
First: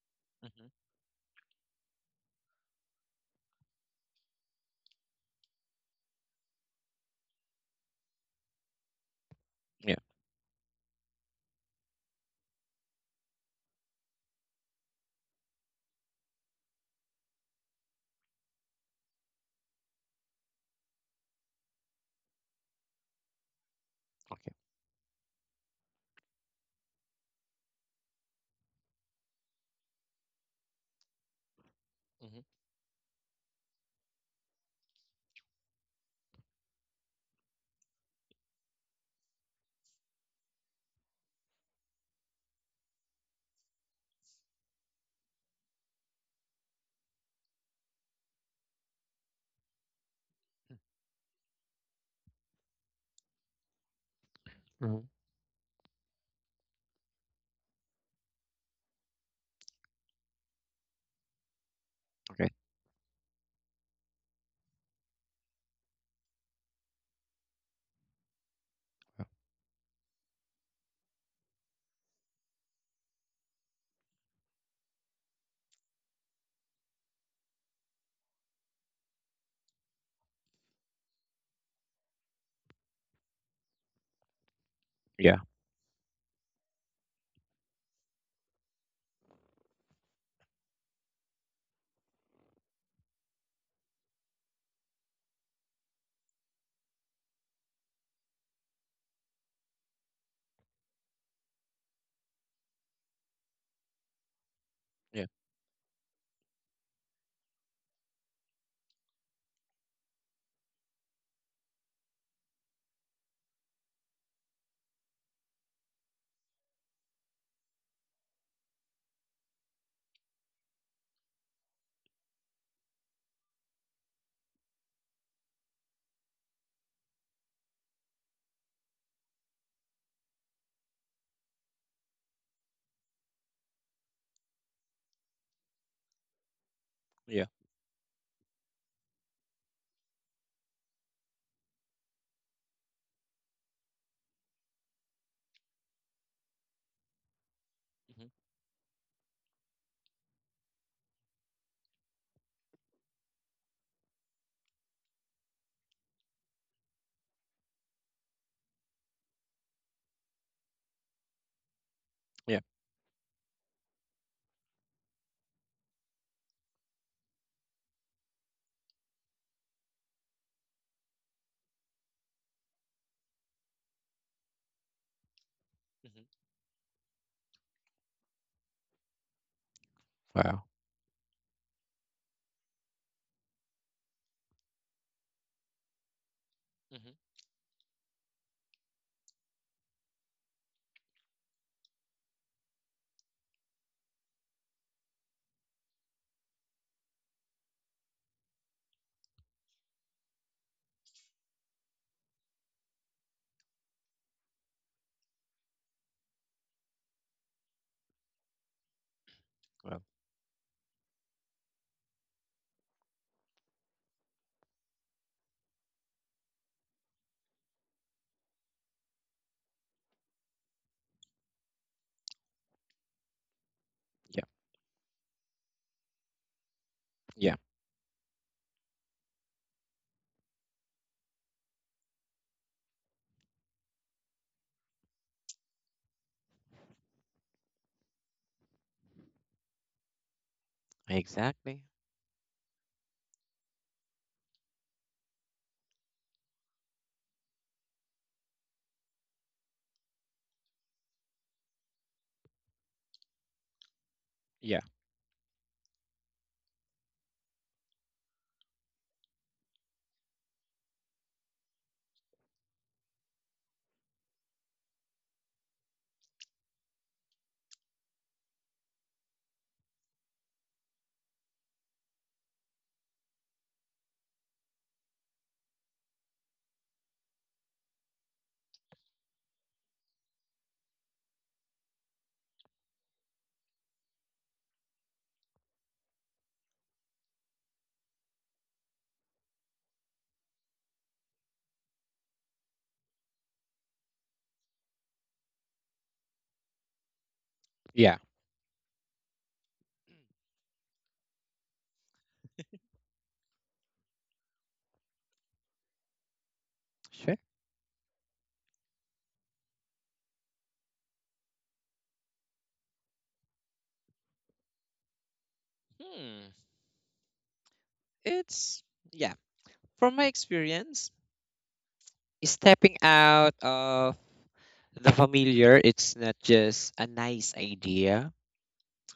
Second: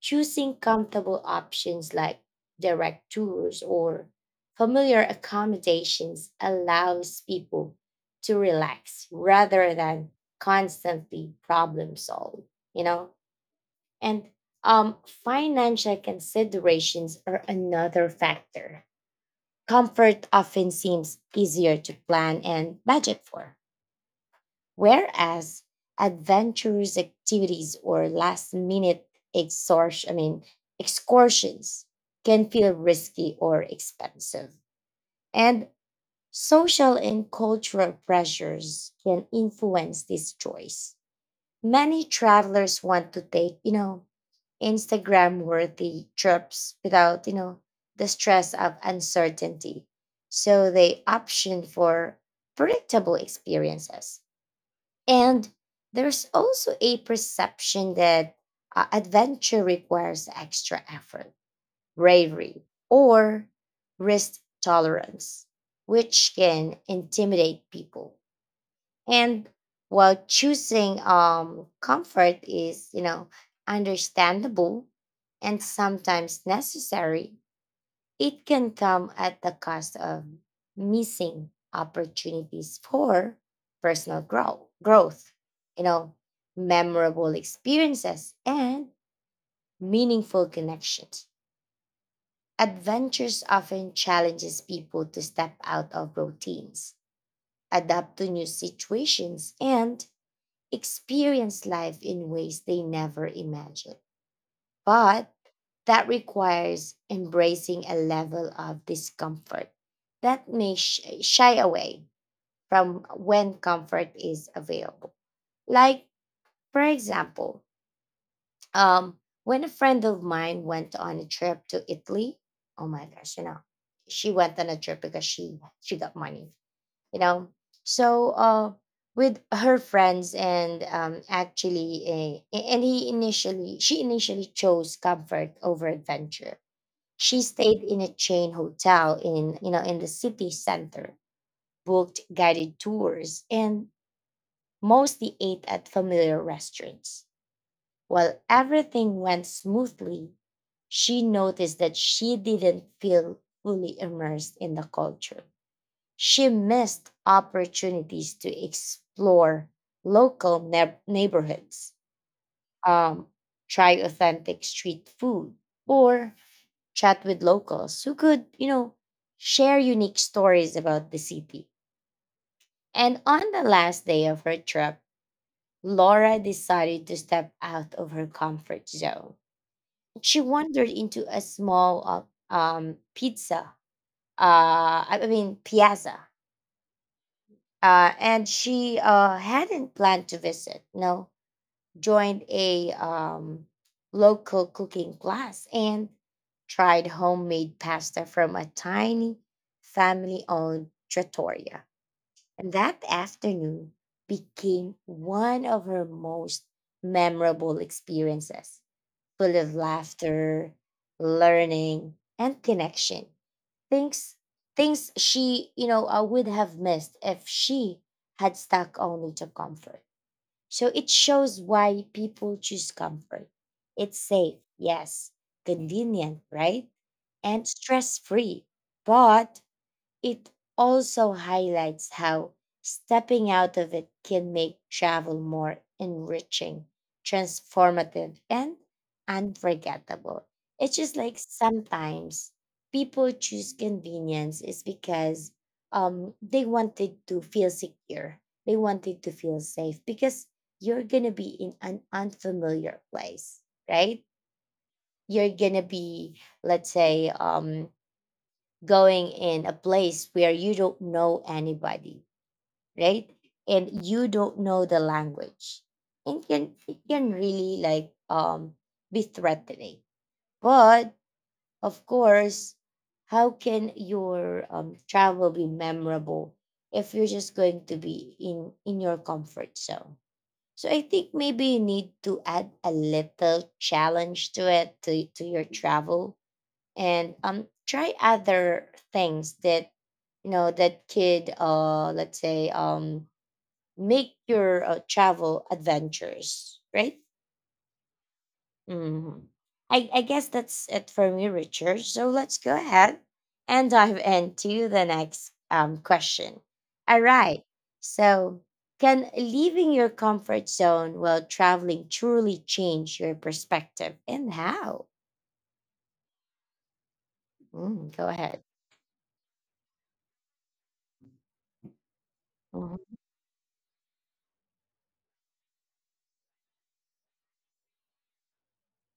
Speaker 1: Choosing
Speaker 2: Mm-hmm.
Speaker 1: comfortable options like direct tours or familiar accommodations allows people to relax rather
Speaker 2: Yeah.
Speaker 1: than constantly problem solve, you know? And um, financial considerations are another factor. Comfort often seems easier to plan and budget for,
Speaker 2: Okay.
Speaker 1: whereas adventurous activities or last minute exhaustion, I mean, excursions
Speaker 2: Mm-hmm.
Speaker 1: can feel risky or expensive. And social and cultural pressures can influence this choice. Many travelers want to take, you know, Instagram worthy trips without, you know, the stress of uncertainty. So they option for predictable experiences.
Speaker 2: Hmm.
Speaker 1: And there's also a perception that uh, adventure requires extra effort,
Speaker 2: Okay.
Speaker 1: bravery, or risk tolerance, which can intimidate people. And while choosing um comfort is, you know, understandable and sometimes necessary, it can come at the cost of missing opportunities for personal grow- growth,
Speaker 2: Yeah.
Speaker 1: you know, memorable experiences and meaningful connections. Adventures often challenges people to step out of routines, adapt to new situations and experience life in ways they never imagined.
Speaker 2: Yeah.
Speaker 1: But that requires embracing a level of discomfort that may sh- shy away from when comfort is available. Like, for example, um, when a friend of mine went on a trip to Italy. Oh my gosh, you know, she went on a trip because she she got money you know so uh with her friends, and um actually eh, and he initially she initially chose comfort over adventure. She
Speaker 2: Yeah.
Speaker 1: stayed in a chain hotel in you know in the city center, booked guided tours, and mostly ate at familiar restaurants.
Speaker 2: Hmm.
Speaker 1: While everything went smoothly, she noticed that she didn't feel fully immersed in the culture. She missed opportunities to explore local neb- neighborhoods,
Speaker 2: Yeah.
Speaker 1: um, try authentic street food, or chat with locals who could, you know, share unique stories about the city. And on the last day of her trip, Laura
Speaker 2: Hmm.
Speaker 1: decided to step out of her comfort zone. She
Speaker 2: Wow.
Speaker 1: wandered into a small uh, um, pizza, uh, I I mean, piazza
Speaker 2: Hmm.
Speaker 1: uh, and she uh, hadn't planned to visit. No, joined a um, local cooking class and tried homemade pasta from a tiny family-owned trattoria. And that afternoon became one of her most memorable experiences, full of
Speaker 2: Well.
Speaker 1: laughter, learning, and connection. Things things she, you know, uh, would have missed if she had stuck only to comfort. So it shows why people choose comfort. It's
Speaker 2: Yeah.
Speaker 1: safe, yes, convenient, right?
Speaker 2: Yeah.
Speaker 1: And stress free. But it also highlights how stepping out of it can make travel more enriching, transformative, and unforgettable. It's just like
Speaker 2: Exactly.
Speaker 1: sometimes people choose convenience is because um they wanted to feel secure. They wanted to feel safe because you're gonna be in an unfamiliar place, right?
Speaker 2: Yeah.
Speaker 1: You're gonna be, let's say, um going in a place where you don't know anybody, right? And you don't know the language. It can it can really, like, um be threatening. But of course, how can your um, travel be memorable if you're just going to be in in your comfort zone? So I think maybe you need to add a little challenge to it, to, to your travel, and um try other things that you know that could uh let's say um make your uh, travel adventures, right?
Speaker 2: Yeah.
Speaker 1: hmm I, I guess that's it for me, Richard, so let's go ahead and dive into the next um question. All
Speaker 2: Sure.
Speaker 1: right. So can leaving your comfort zone while traveling truly change your perspective, and how?
Speaker 2: Hmm.
Speaker 1: Mm, go ahead.
Speaker 2: It's, yeah, from my experience, stepping
Speaker 1: Mhm,
Speaker 2: out of the familiar, it's not just a nice idea,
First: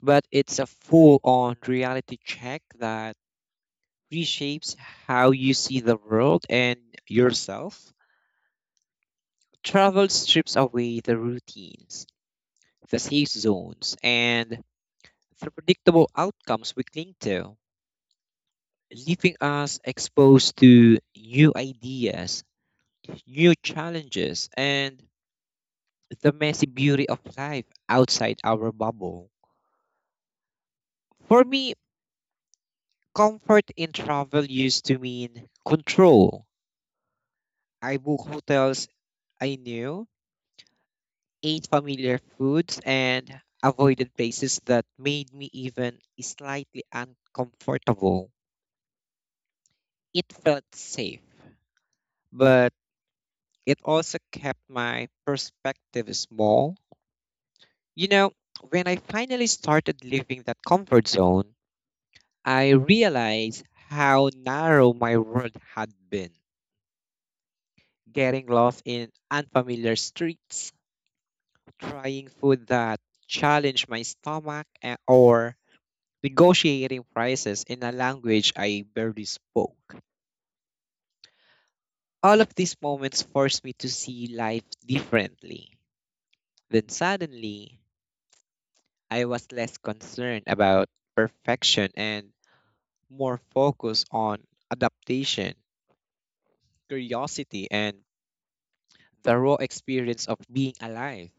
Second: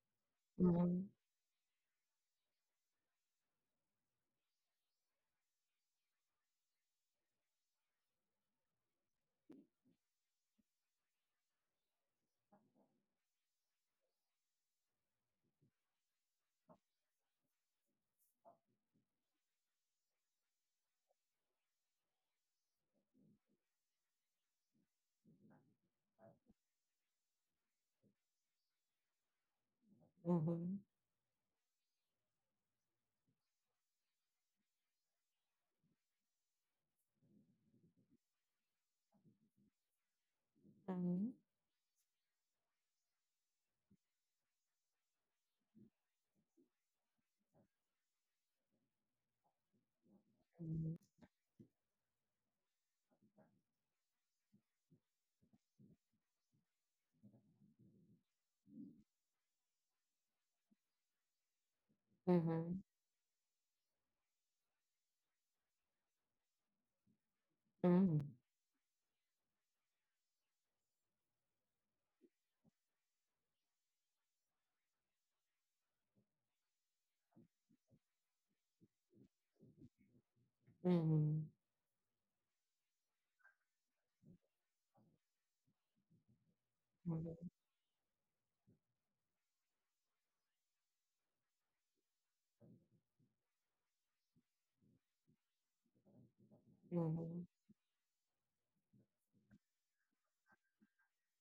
Speaker 2: but it's a
Speaker 1: mhm,
Speaker 2: full on reality check that reshapes how you see the world and yourself. Travel strips away the routines, the safe zones, and the predictable outcomes we cling to, leaving us exposed to new ideas, new challenges, and the messy beauty of life outside our bubble.
Speaker 1: mhm.
Speaker 2: For me, comfort in travel used to mean control. I book hotels I knew,
Speaker 1: Mhm,
Speaker 2: ate familiar foods, and avoided places that made me even slightly uncomfortable. It felt
Speaker 1: mhm,
Speaker 2: safe, but it also kept my perspective small. You know, when I finally started leaving that comfort zone, I
Speaker 1: mhm,
Speaker 2: realized how narrow my world had been,
Speaker 1: mhm,
Speaker 2: getting lost in unfamiliar streets, trying food that challenged my stomach, a- or negotiating prices in a language I barely spoke.
Speaker 1: mhm,
Speaker 2: All of these moments forced me to see life differently. Then
Speaker 1: mhm,
Speaker 2: suddenly, I was less concerned about perfection and more focused on adaptation,
Speaker 1: mhm,
Speaker 2: curiosity, and the raw experience of being alive.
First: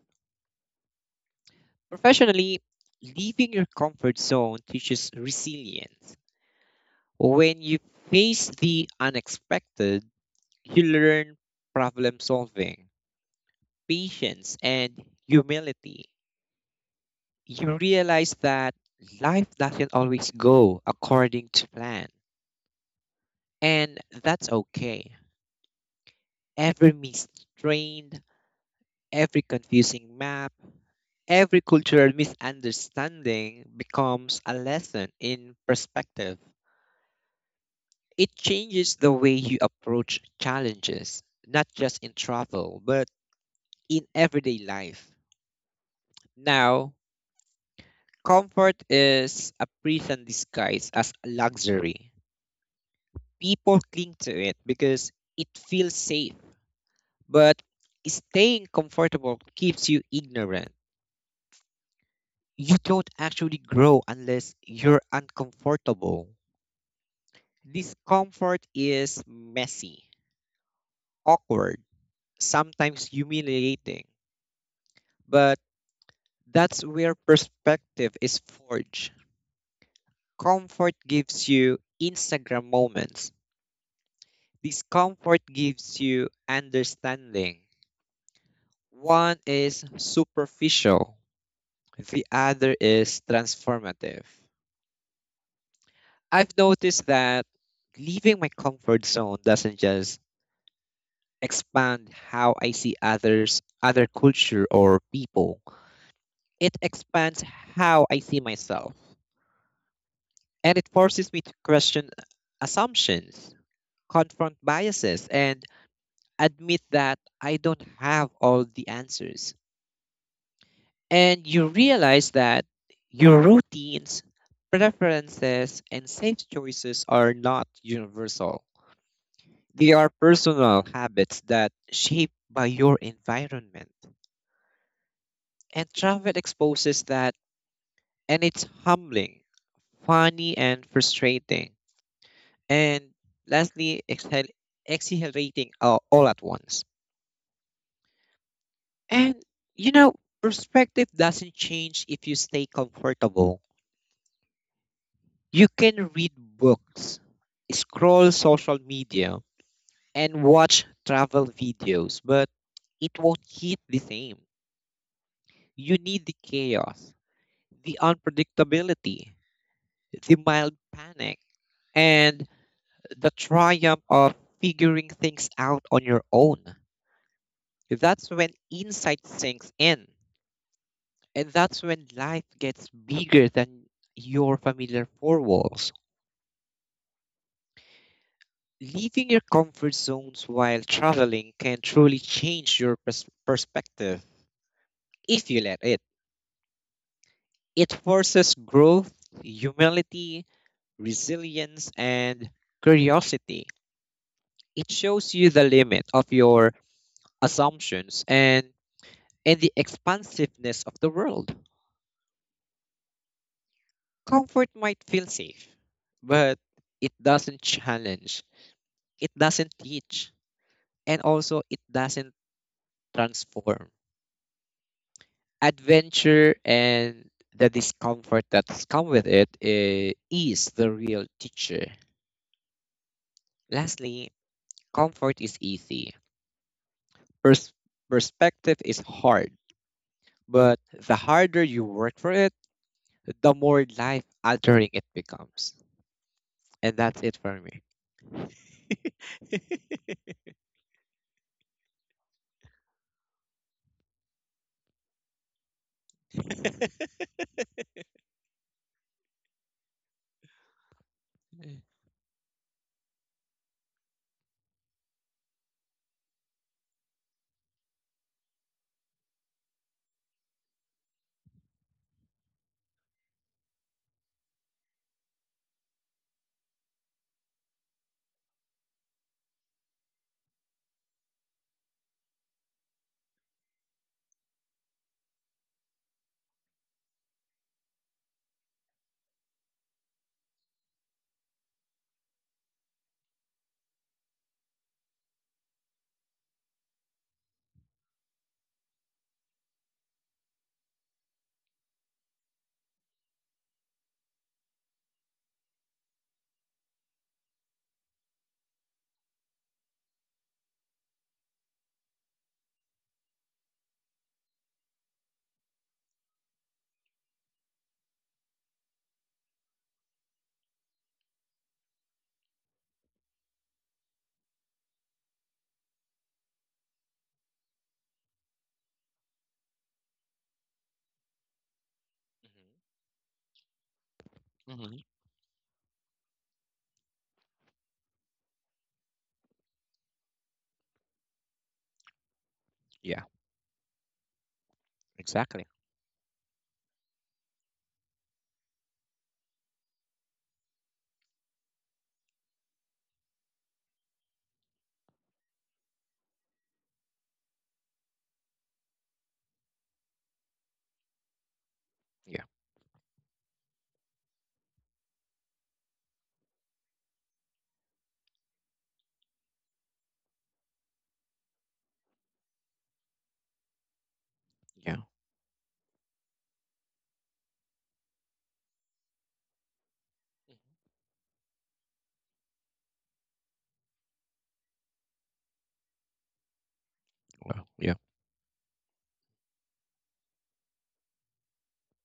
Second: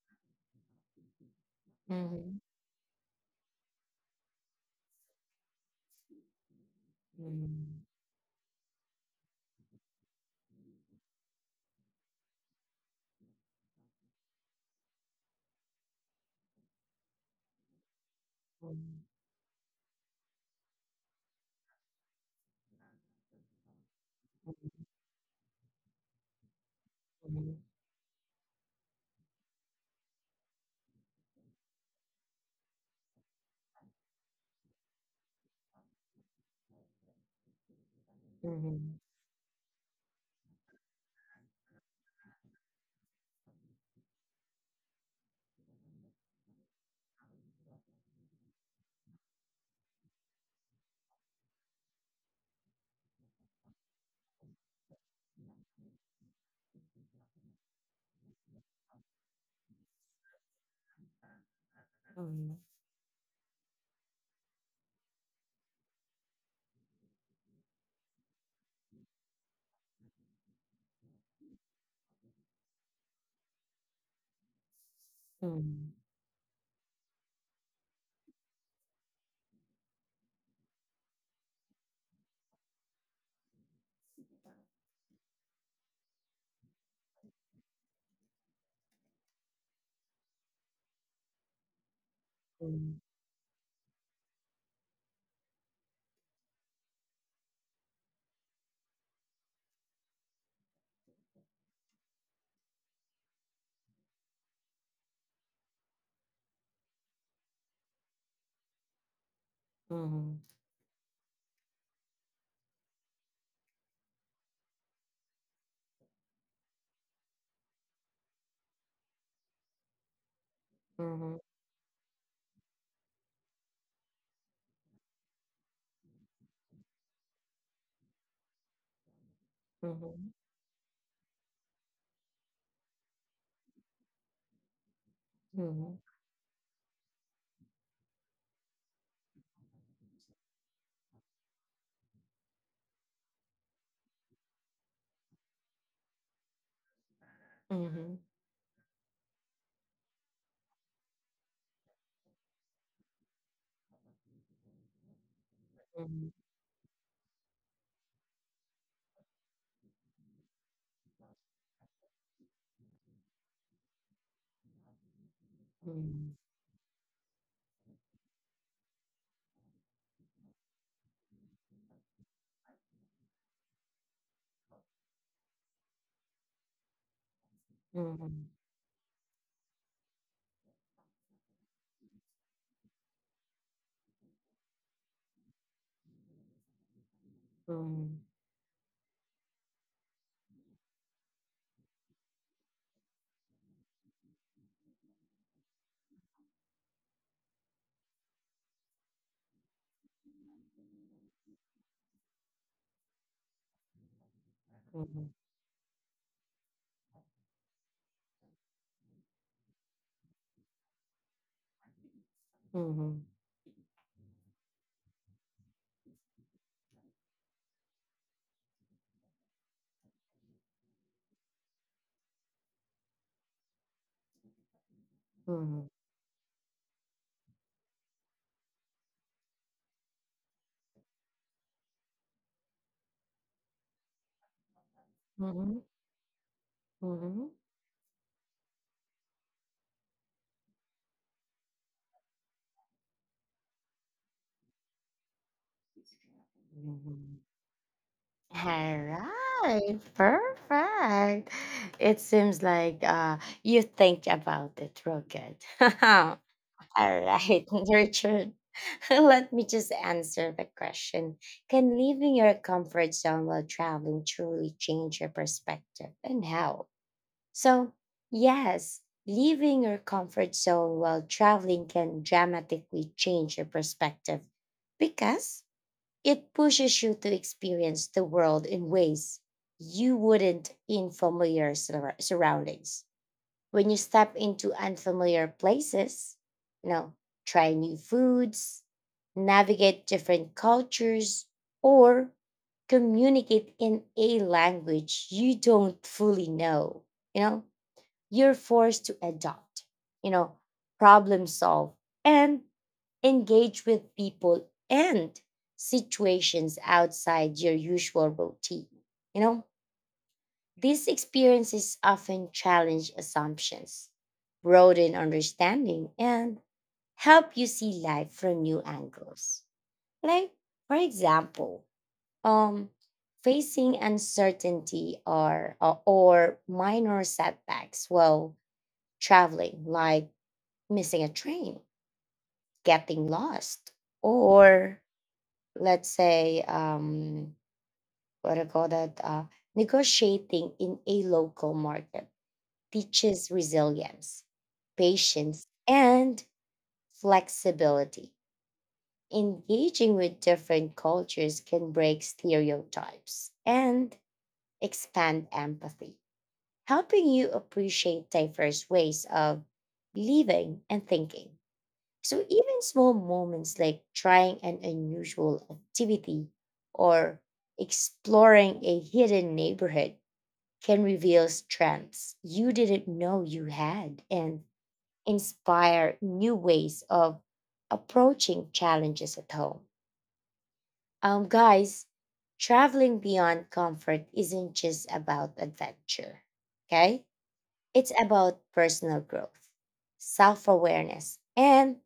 Speaker 1: mhm, mhm,
Speaker 2: Professionally, leaving your comfort zone teaches resilience.
Speaker 1: mhm,
Speaker 2: When you
Speaker 1: mhm,
Speaker 2: face the unexpected, you learn problem solving, patience, and humility. You realize that life doesn't always go according to plan, and that's okay. Every
Speaker 1: mhm, mhm, mhm,
Speaker 2: mistrained, every confusing map, every cultural misunderstanding becomes a lesson in perspective.
Speaker 1: mhm, mhm, mhm, mhm, mhm, mhm, mhm,
Speaker 2: It
Speaker 1: mhm, mhm, mhm, mhm,
Speaker 2: changes
Speaker 1: mhm,
Speaker 2: the way you approach challenges, not just in travel, but in everyday life. Now, comfort is a prison disguised as a luxury. People cling to it because it feels safe, but staying comfortable keeps you ignorant. You don't actually grow unless you're uncomfortable. Discomfort is messy, awkward, sometimes humiliating, but that's where perspective is forged. Comfort gives you Instagram moments, discomfort gives you understanding. One is superficial, the other is transformative. I've noticed that leaving my comfort zone doesn't just expand how I see others, other culture, or people. It expands how I see myself, and it forces me to question assumptions, confront biases, and admit that I don't have all the answers. And you realize that your routines, preferences, and safe choices are not universal. They are personal habits that shape by your environment. And
Speaker 1: mhm,
Speaker 2: travel exposes that, and it's humbling, funny, and frustrating and lastly, exhale, exhalating uh, all at once. And you know, perspective doesn't change if you stay comfortable. You can read books, scroll social media, and watch travel videos, but it won't hit the same. You need the chaos, the unpredictability, the mild panic, and the triumph of figuring things out on your own. That's when insight sinks in, and that's when life gets bigger than your familiar four walls. Leaving your comfort zones while traveling can truly change your pers- perspective if you let it. It forces growth, humility, resilience, and curiosity. It shows you the limit of your assumptions and, and the expansiveness of the world. Comfort might feel safe, but it doesn't challenge, it doesn't teach, and also it doesn't transform. Adventure and the discomfort that's come with it eh, is the real teacher. Lastly, comfort is
Speaker 1: mhm,
Speaker 2: easy.
Speaker 1: mhm,
Speaker 2: Pers- Perspective is hard, but the harder you work for it, the more life altering it becomes.
Speaker 1: mhm,
Speaker 2: And that's it
Speaker 1: mhm.
Speaker 2: for me.
Speaker 1: All right,
Speaker 2: [laughs]
Speaker 1: perfect. It seems like uh, you think about it real good. [laughs] All right, [laughs] Richard, [laughs] let me just answer the question.
Speaker 2: Mhm.
Speaker 1: Can leaving your comfort zone while traveling truly change your perspective and how? So, yes, leaving your comfort zone while traveling can dramatically change your perspective because it pushes you to experience the world in ways you wouldn't in familiar sur- surroundings. When you step into unfamiliar places, you know, try new foods, navigate different cultures, or communicate in a language you don't fully know, you know, you're forced to adopt, you know, problem solve, and engage with people and situations outside your usual routine. You know, these experiences often challenge assumptions, broaden understanding, and help you see life from new angles. Like, for example, um, facing uncertainty or, or or minor setbacks while traveling, like missing a train, getting lost,
Speaker 2: Hmm.
Speaker 1: or let's say, um what do you call that, uh negotiating in a local market,
Speaker 2: Yeah,
Speaker 1: teaches resilience, patience,
Speaker 2: exactly.
Speaker 1: and flexibility. Engaging with different cultures can break stereotypes and expand empathy, helping you appreciate diverse ways of living and thinking.
Speaker 2: Yeah,
Speaker 1: So even small moments like trying an unusual activity or exploring a hidden neighborhood can reveal strengths you didn't know you had and
Speaker 2: yeah,
Speaker 1: inspire new ways of approaching challenges at home. Um guys, traveling beyond comfort isn't just about adventure, okay?
Speaker 2: well, yeah.
Speaker 1: It's about personal growth, self-awareness, and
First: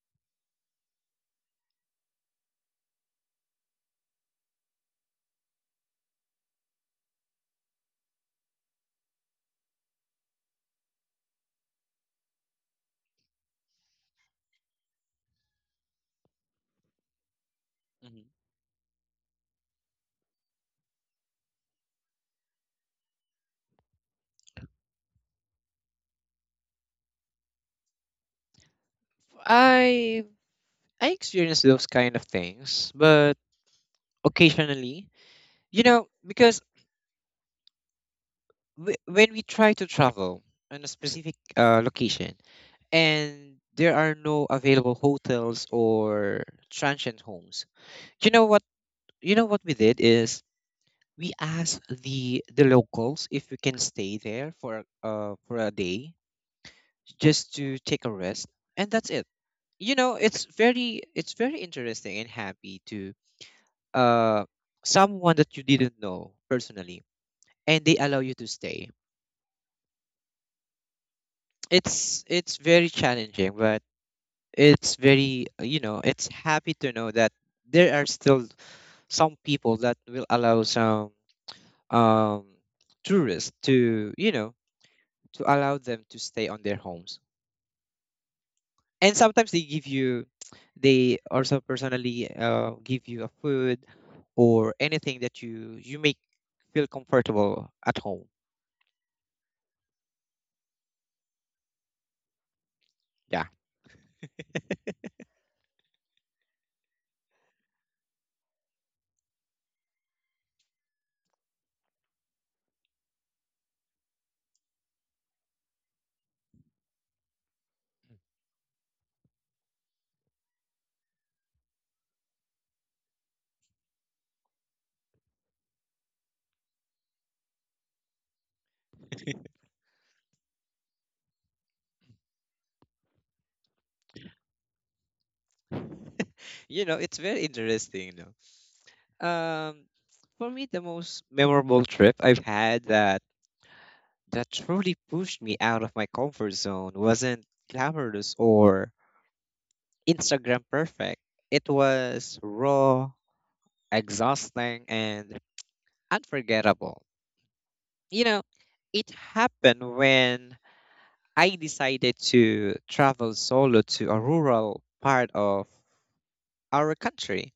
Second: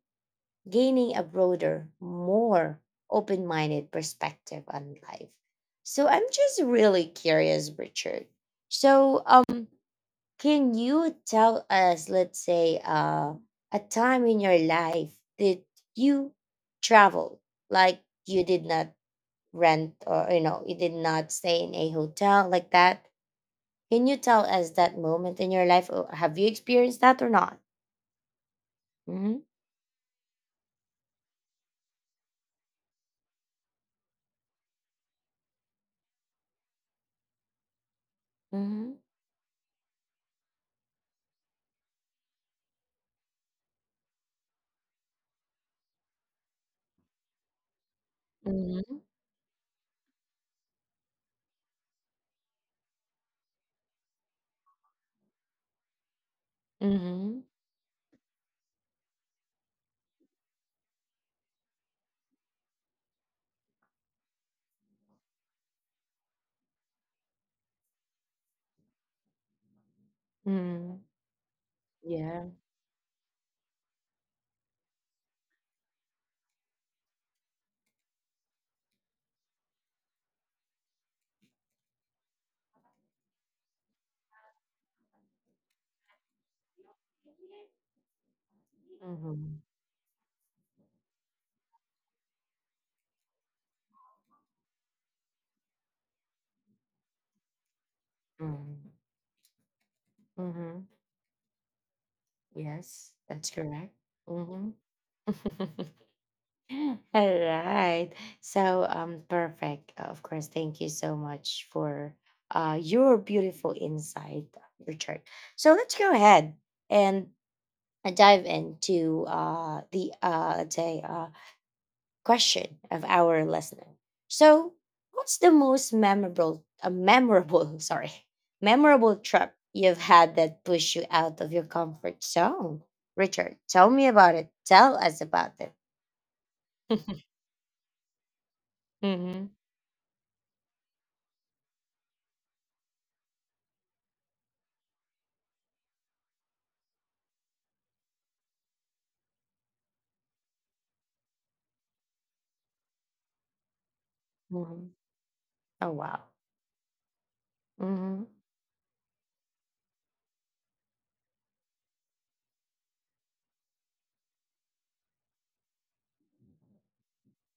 Speaker 1: gaining a broader, more open minded perspective on life. So I'm just really curious, Richard. So, um, can you tell us, let's say, uh, a time in your life that you traveled, like
Speaker 2: Mhm.
Speaker 1: you did not rent, or, you know, you did not stay in a hotel like that? Can you tell us that moment in your life? Or have you experienced that or not? Mm-hmm.
Speaker 2: I I experience those kind of things, but occasionally, you know, because w
Speaker 1: Mm-hmm.
Speaker 2: when we try to travel on a specific uh, location, and there are no available hotels or transient homes. You know what?
Speaker 1: Mm-hmm.
Speaker 2: You know what we did is we asked the the locals if we can stay there for uh for a day
Speaker 1: Mm-hmm.
Speaker 2: just to take a rest, and that's it. You know, it's very it's very interesting and happy to uh someone that you didn't know personally, and they allow you to stay.
Speaker 1: Mm-hmm.
Speaker 2: It's
Speaker 1: Yeah.
Speaker 2: it's very challenging, but it's very uh, you know it's happy to know that there are still some people that will allow some um tourists to you know to allow them to stay on their homes and sometimes they
Speaker 1: Mhm.
Speaker 2: give you they also personally uh, give you a food or anything that you you make feel comfortable at home.
Speaker 1: Mhm. Mhm. Yes,
Speaker 2: Yeah.
Speaker 1: that's correct. Mhm. [laughs] All right. So, um, perfect. Of course, thank you so much for uh your beautiful insight, Richard. So let's go ahead and dive into uh the, uh let's say, uh question of our listener. So, what's the most memorable, uh, memorable, [laughs] sorry, memorable trip you've had that pushed you out of your comfort zone? Richard, tell me about it. Tell us about it.
Speaker 2: [laughs] you know it's
Speaker 1: [laughs]
Speaker 2: very interesting you know.
Speaker 1: Hmm.
Speaker 2: Um, for me, the most memorable trip I've had that that truly pushed me out of my comfort zone wasn't glamorous or Instagram perfect. It was raw, exhausting,
Speaker 1: Hmm.
Speaker 2: and
Speaker 1: Oh wow.
Speaker 2: unforgettable.
Speaker 1: Hmm.
Speaker 2: You know, it happened when I decided to travel solo to a rural part of our country.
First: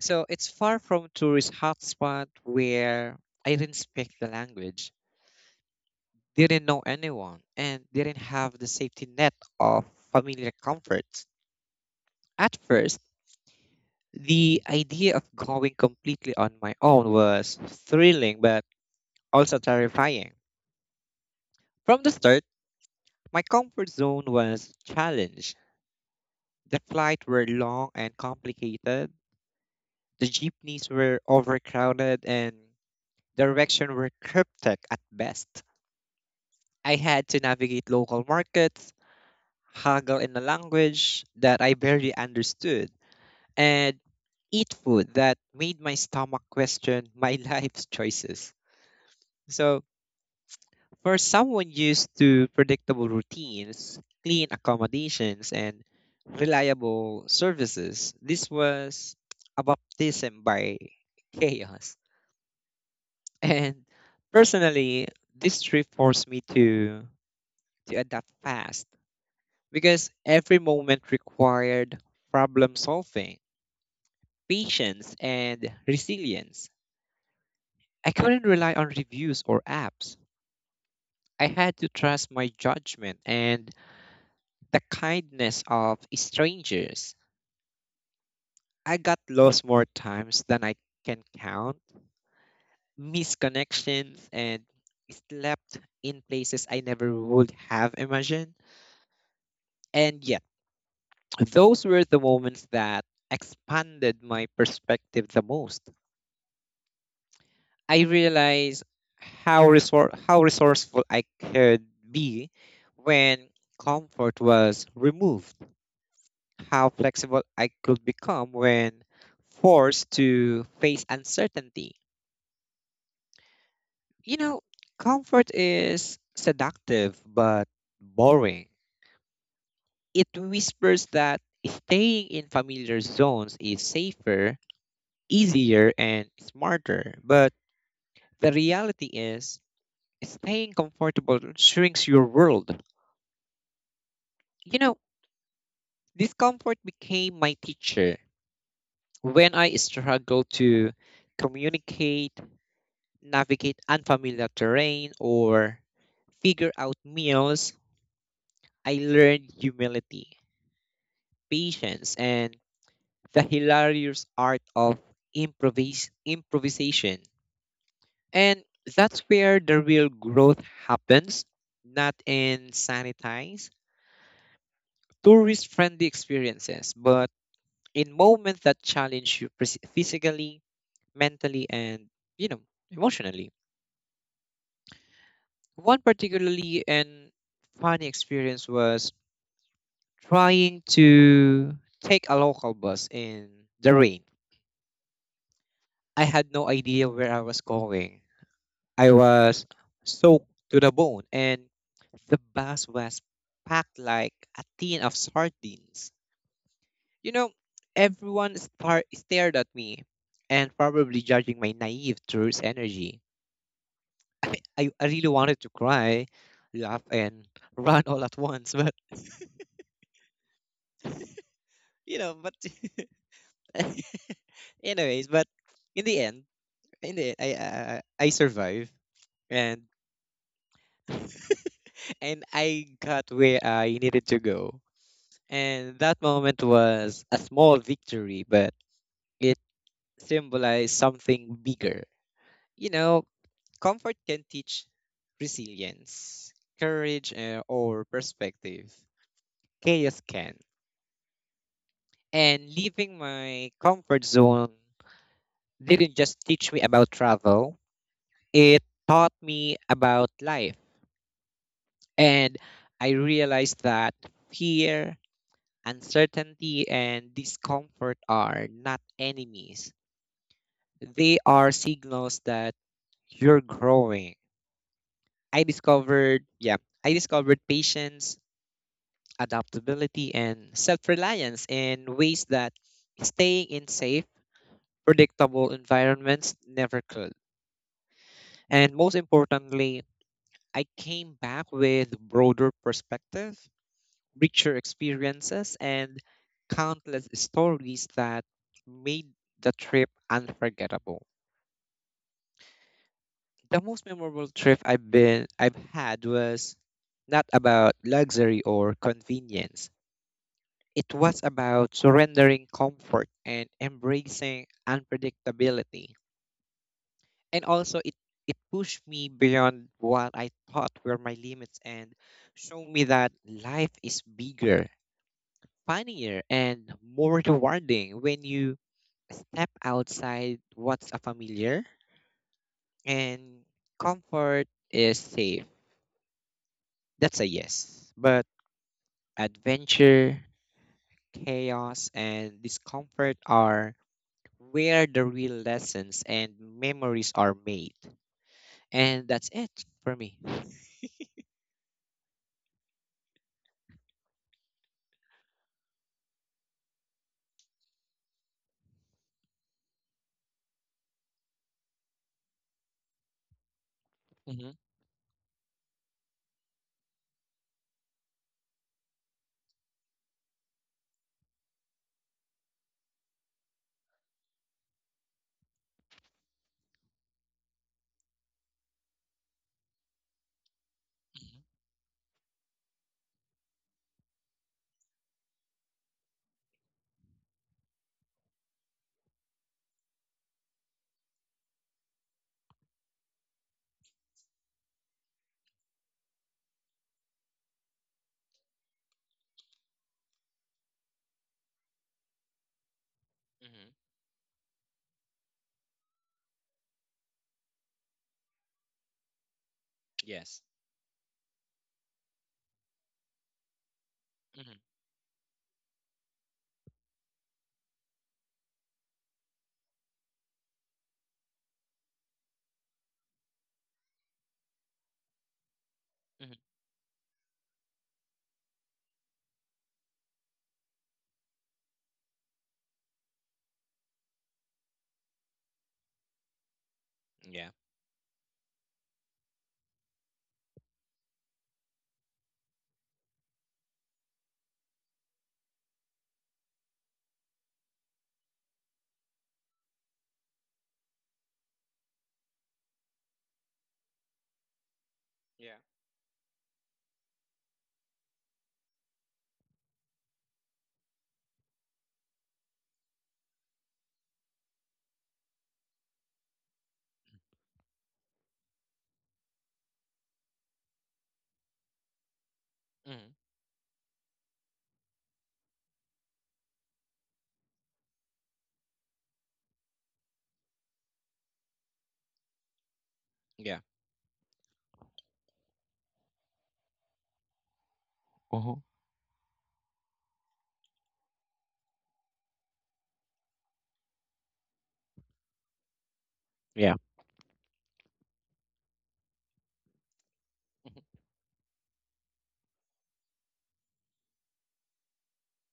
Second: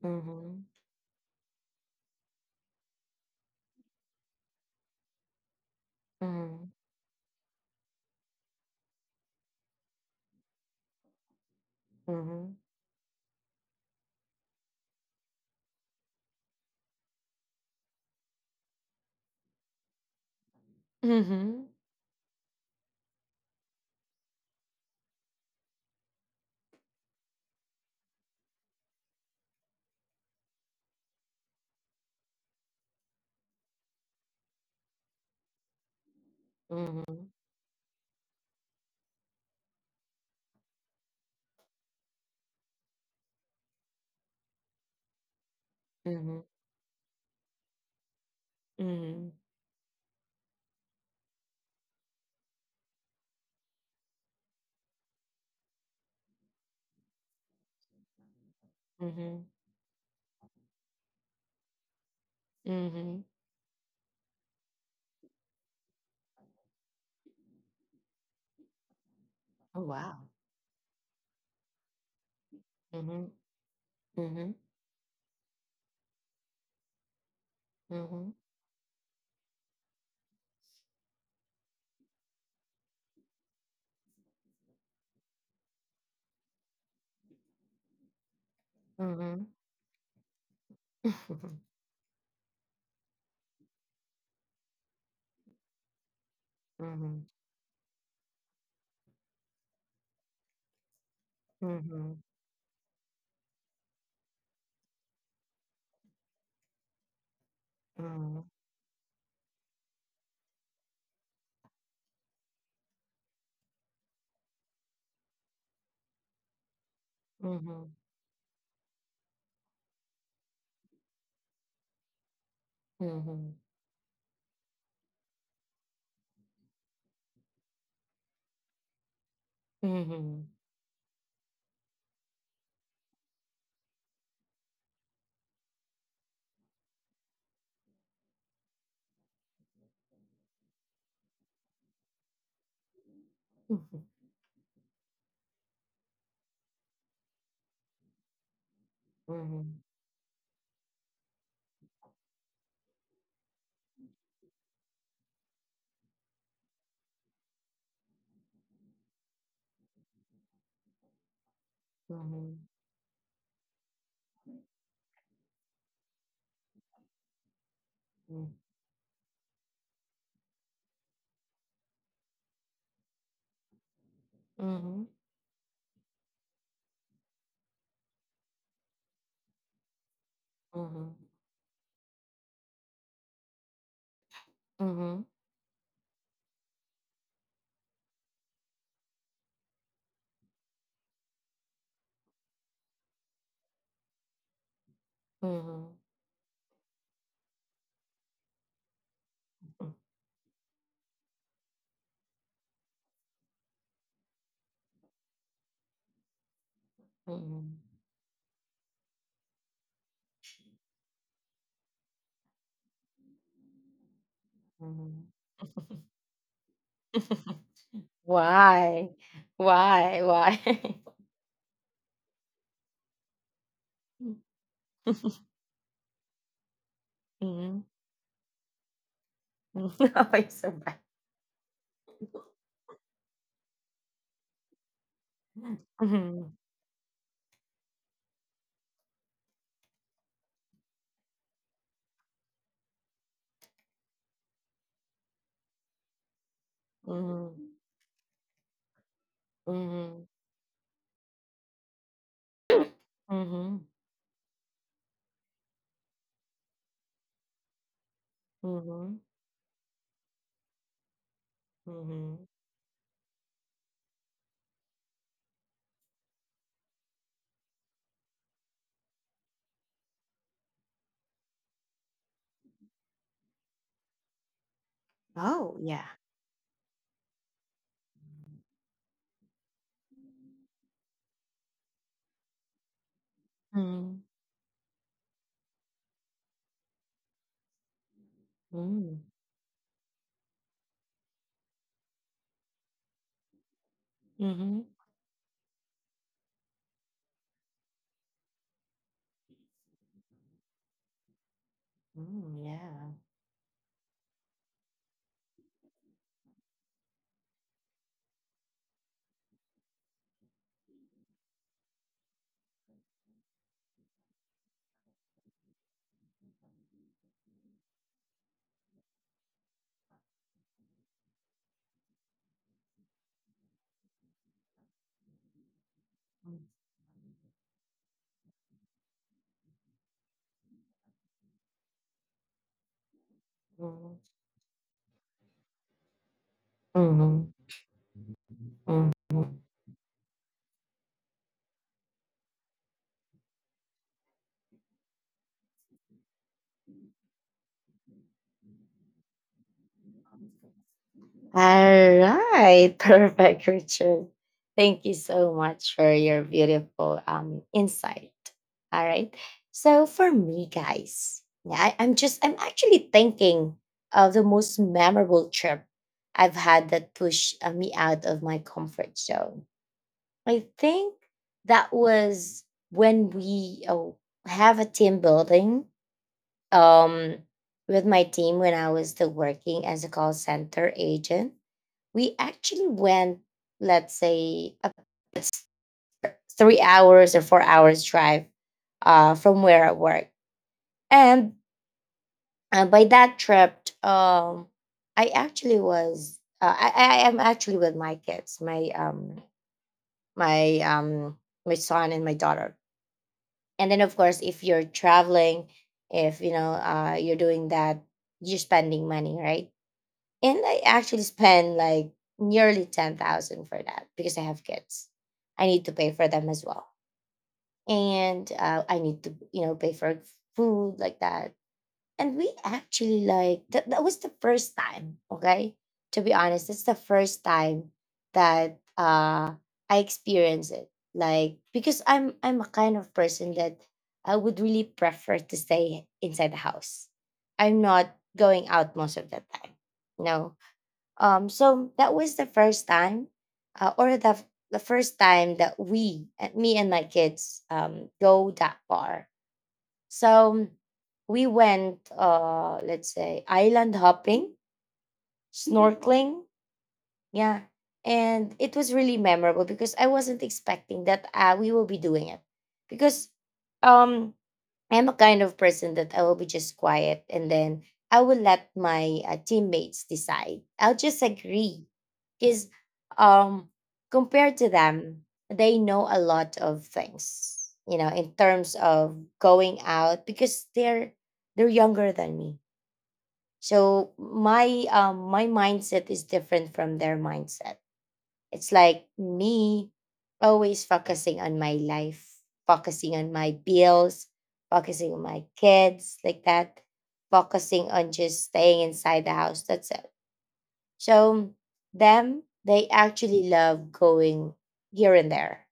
Speaker 2: So it's
Speaker 1: Hmm.
Speaker 2: far from tourist hotspot where I didn't speak the language didn't
Speaker 1: Hmm.
Speaker 2: know anyone, and didn't have the safety net of familiar comforts.
Speaker 1: Hmm.
Speaker 2: At first, the idea of going completely on my own was thrilling but also terrifying.
Speaker 1: Hmm.
Speaker 2: From the start, my comfort zone was challenged. The flights were long and complicated, the jeepneys were overcrowded, and directions were cryptic at best. I
Speaker 1: Hmm.
Speaker 2: had to navigate local markets, haggle in a language that I barely understood and eat food that made my stomach
Speaker 1: Hmm.
Speaker 2: question my [laughs] life's choices.
Speaker 1: Hmm.
Speaker 2: So, for someone used to predictable routines, clean accommodations, and reliable services, this was
Speaker 1: Hmm.
Speaker 2: a baptism by [laughs] chaos.
Speaker 1: Hmm.
Speaker 2: And personally, this trip forced me to, to adapt fast
Speaker 1: Oh
Speaker 2: because
Speaker 1: wow.
Speaker 2: every moment required problem
Speaker 1: Hmm.
Speaker 2: solving,
Speaker 1: Hmm. Hmm.
Speaker 2: patience, and resilience. I couldn't rely on reviews or apps. I had to trust my judgment and the kindness of strangers. I got
Speaker 1: Hmm.
Speaker 2: lost more times than I can count, missed connections, and slept in places I never
Speaker 1: Hmm.
Speaker 2: would have imagined. And yet, those were
Speaker 1: Hmm.
Speaker 2: the
Speaker 1: [laughs]
Speaker 2: moments that expanded my perspective the most. I
Speaker 1: Mhm,
Speaker 2: realized how resor- how resourceful I could be when comfort was removed, how flexible I
Speaker 1: mhm,
Speaker 2: could become when forced to face uncertainty.
Speaker 1: mhm,
Speaker 2: You know, comfort is seductive but boring. It
Speaker 1: mhm,
Speaker 2: whispers that staying in familiar zones is safer, easier, and smarter. But the reality is, staying comfortable shrinks your world.
Speaker 1: mhm, mhm,
Speaker 2: You know, discomfort became my teacher when I struggled to communicate, navigate unfamiliar terrain, or figure out meals. I learned humility, patience, and
Speaker 1: mhm,
Speaker 2: the hilarious art of improvis- improvisation.
Speaker 1: mhm,
Speaker 2: And that's where the real growth happens, not in sanitized,
Speaker 1: mhm,
Speaker 2: tourist friendly experiences, but in moments that challenge you phys- physically
Speaker 1: mhm,
Speaker 2: mentally and you know emotionally. One particularly and funny experience was trying to take a local bus in the rain.
Speaker 1: mhm, mhm,
Speaker 2: I had no idea where I was going. I was soaked to the bone and the bus was packed like a tin of sardines. You know, everyone star- stared at me and probably judging my naive tourist energy. I I
Speaker 1: mhm,
Speaker 2: I really
Speaker 1: mhm.
Speaker 2: wanted to cry, laugh, and [laughs] run all
Speaker 1: [laughs]
Speaker 2: at once, but
Speaker 1: Why? Why? Why?
Speaker 2: you know, but [laughs] anyways, but
Speaker 1: [laughs]
Speaker 2: in the end, in the end,
Speaker 1: Mhm,
Speaker 2: I
Speaker 1: mhm.
Speaker 2: uh, I survived, and
Speaker 1: [laughs] Oh, it's so bad.
Speaker 2: [laughs] and I got where I needed to go, and that
Speaker 1: Mhm,
Speaker 2: moment was a small victory, but it symbolized something bigger. You know, comfort can teach resilience, courage,
Speaker 1: mhm,
Speaker 2: uh, or perspective. Chaos
Speaker 1: mhm,
Speaker 2: can. And leaving my
Speaker 1: mhm,
Speaker 2: comfort zone didn't just teach me about travel, it
Speaker 1: mhm,
Speaker 2: taught me about life.
Speaker 1: mhm.
Speaker 2: And I realized that fear, uncertainty, and discomfort are not enemies, they are signals that you're growing. I
Speaker 1: Oh, yeah.
Speaker 2: discovered, yeah, I discovered patience, adaptability, and self reliance in ways that staying in
Speaker 1: Mm-hmm.
Speaker 2: safe, predictable environments never could. And most
Speaker 1: Mm-hmm.
Speaker 2: importantly, I came back with broader perspective, richer experiences, and countless stories that made the trip unforgettable.
Speaker 1: Mm-hmm.
Speaker 2: The most memorable trip I've been I've had was not about luxury or convenience. It was about surrendering comfort and embracing unpredictability. And also it it pushed me beyond what I thought were my limits and showed me that life is bigger, funnier, and more rewarding when you step outside what's a familiar and
Speaker 1: Yeah.
Speaker 2: comfort is safe. That's a
Speaker 1: Mhm,
Speaker 2: yes. But
Speaker 1: mhm.
Speaker 2: adventure, chaos, and discomfort are where the real lessons and memories are made. And that's it for me.
Speaker 1: All right, [laughs] perfect, Richard. Thank you so much for your beautiful um insight. All right. So for me, guys, yeah, I, I'm just I'm actually thinking of the
Speaker 2: Hmm.
Speaker 1: most memorable trip I've had that pushed uh, me out of my comfort zone. I think that was when we, oh, have a team building, um, with my team when I was still working as a call center agent.
Speaker 2: Hmm.
Speaker 1: We actually went, let's say, a it's three hours or four hours drive uh, from where I work. And uh, by that trip, um, I actually was, uh, I, I I am actually with my kids, my, um, my, um, my son and my daughter. And then, of course, if you're traveling, if, you know, uh, you're doing that, you're spending money, right? And
Speaker 2: Yes.
Speaker 1: I actually spend like nearly ten thousand for that because I have
Speaker 2: Hmm.
Speaker 1: kids. I need to pay for them as well. And uh, I need to, you know, pay for food like that. And we actually like that, that was the first time, okay? To be
Speaker 2: Hmm.
Speaker 1: honest, it's the first time that uh I experienced it. Like because I'm I'm a kind of person that I would really prefer to stay inside the house.
Speaker 2: Yeah.
Speaker 1: I'm not going out most of the time. No um, so that was the first time, uh, or the the first time that we, uh, me and my kids, um, go that far. So we went, uh, let's say, island hopping,
Speaker 2: Yeah.
Speaker 1: snorkeling, yeah, and it was really memorable because I wasn't expecting that uh, we will be doing it because. Um, I'm a kind of person that I will be just quiet and then I will let my uh, teammates decide. I'll just agree because
Speaker 2: Hmm.
Speaker 1: um, compared to them, they know a lot of things, you know, in terms of going out because they're they're younger than me.
Speaker 2: Yeah.
Speaker 1: So my um, my mindset is different from their mindset. It's
Speaker 2: Hmm.
Speaker 1: like me always focusing on my life, focusing on my bills, focusing on my kids, like that,
Speaker 2: Yeah.
Speaker 1: focusing on just staying inside the house. That's it.
Speaker 2: Hmm.
Speaker 1: So them, they actually love going here and there.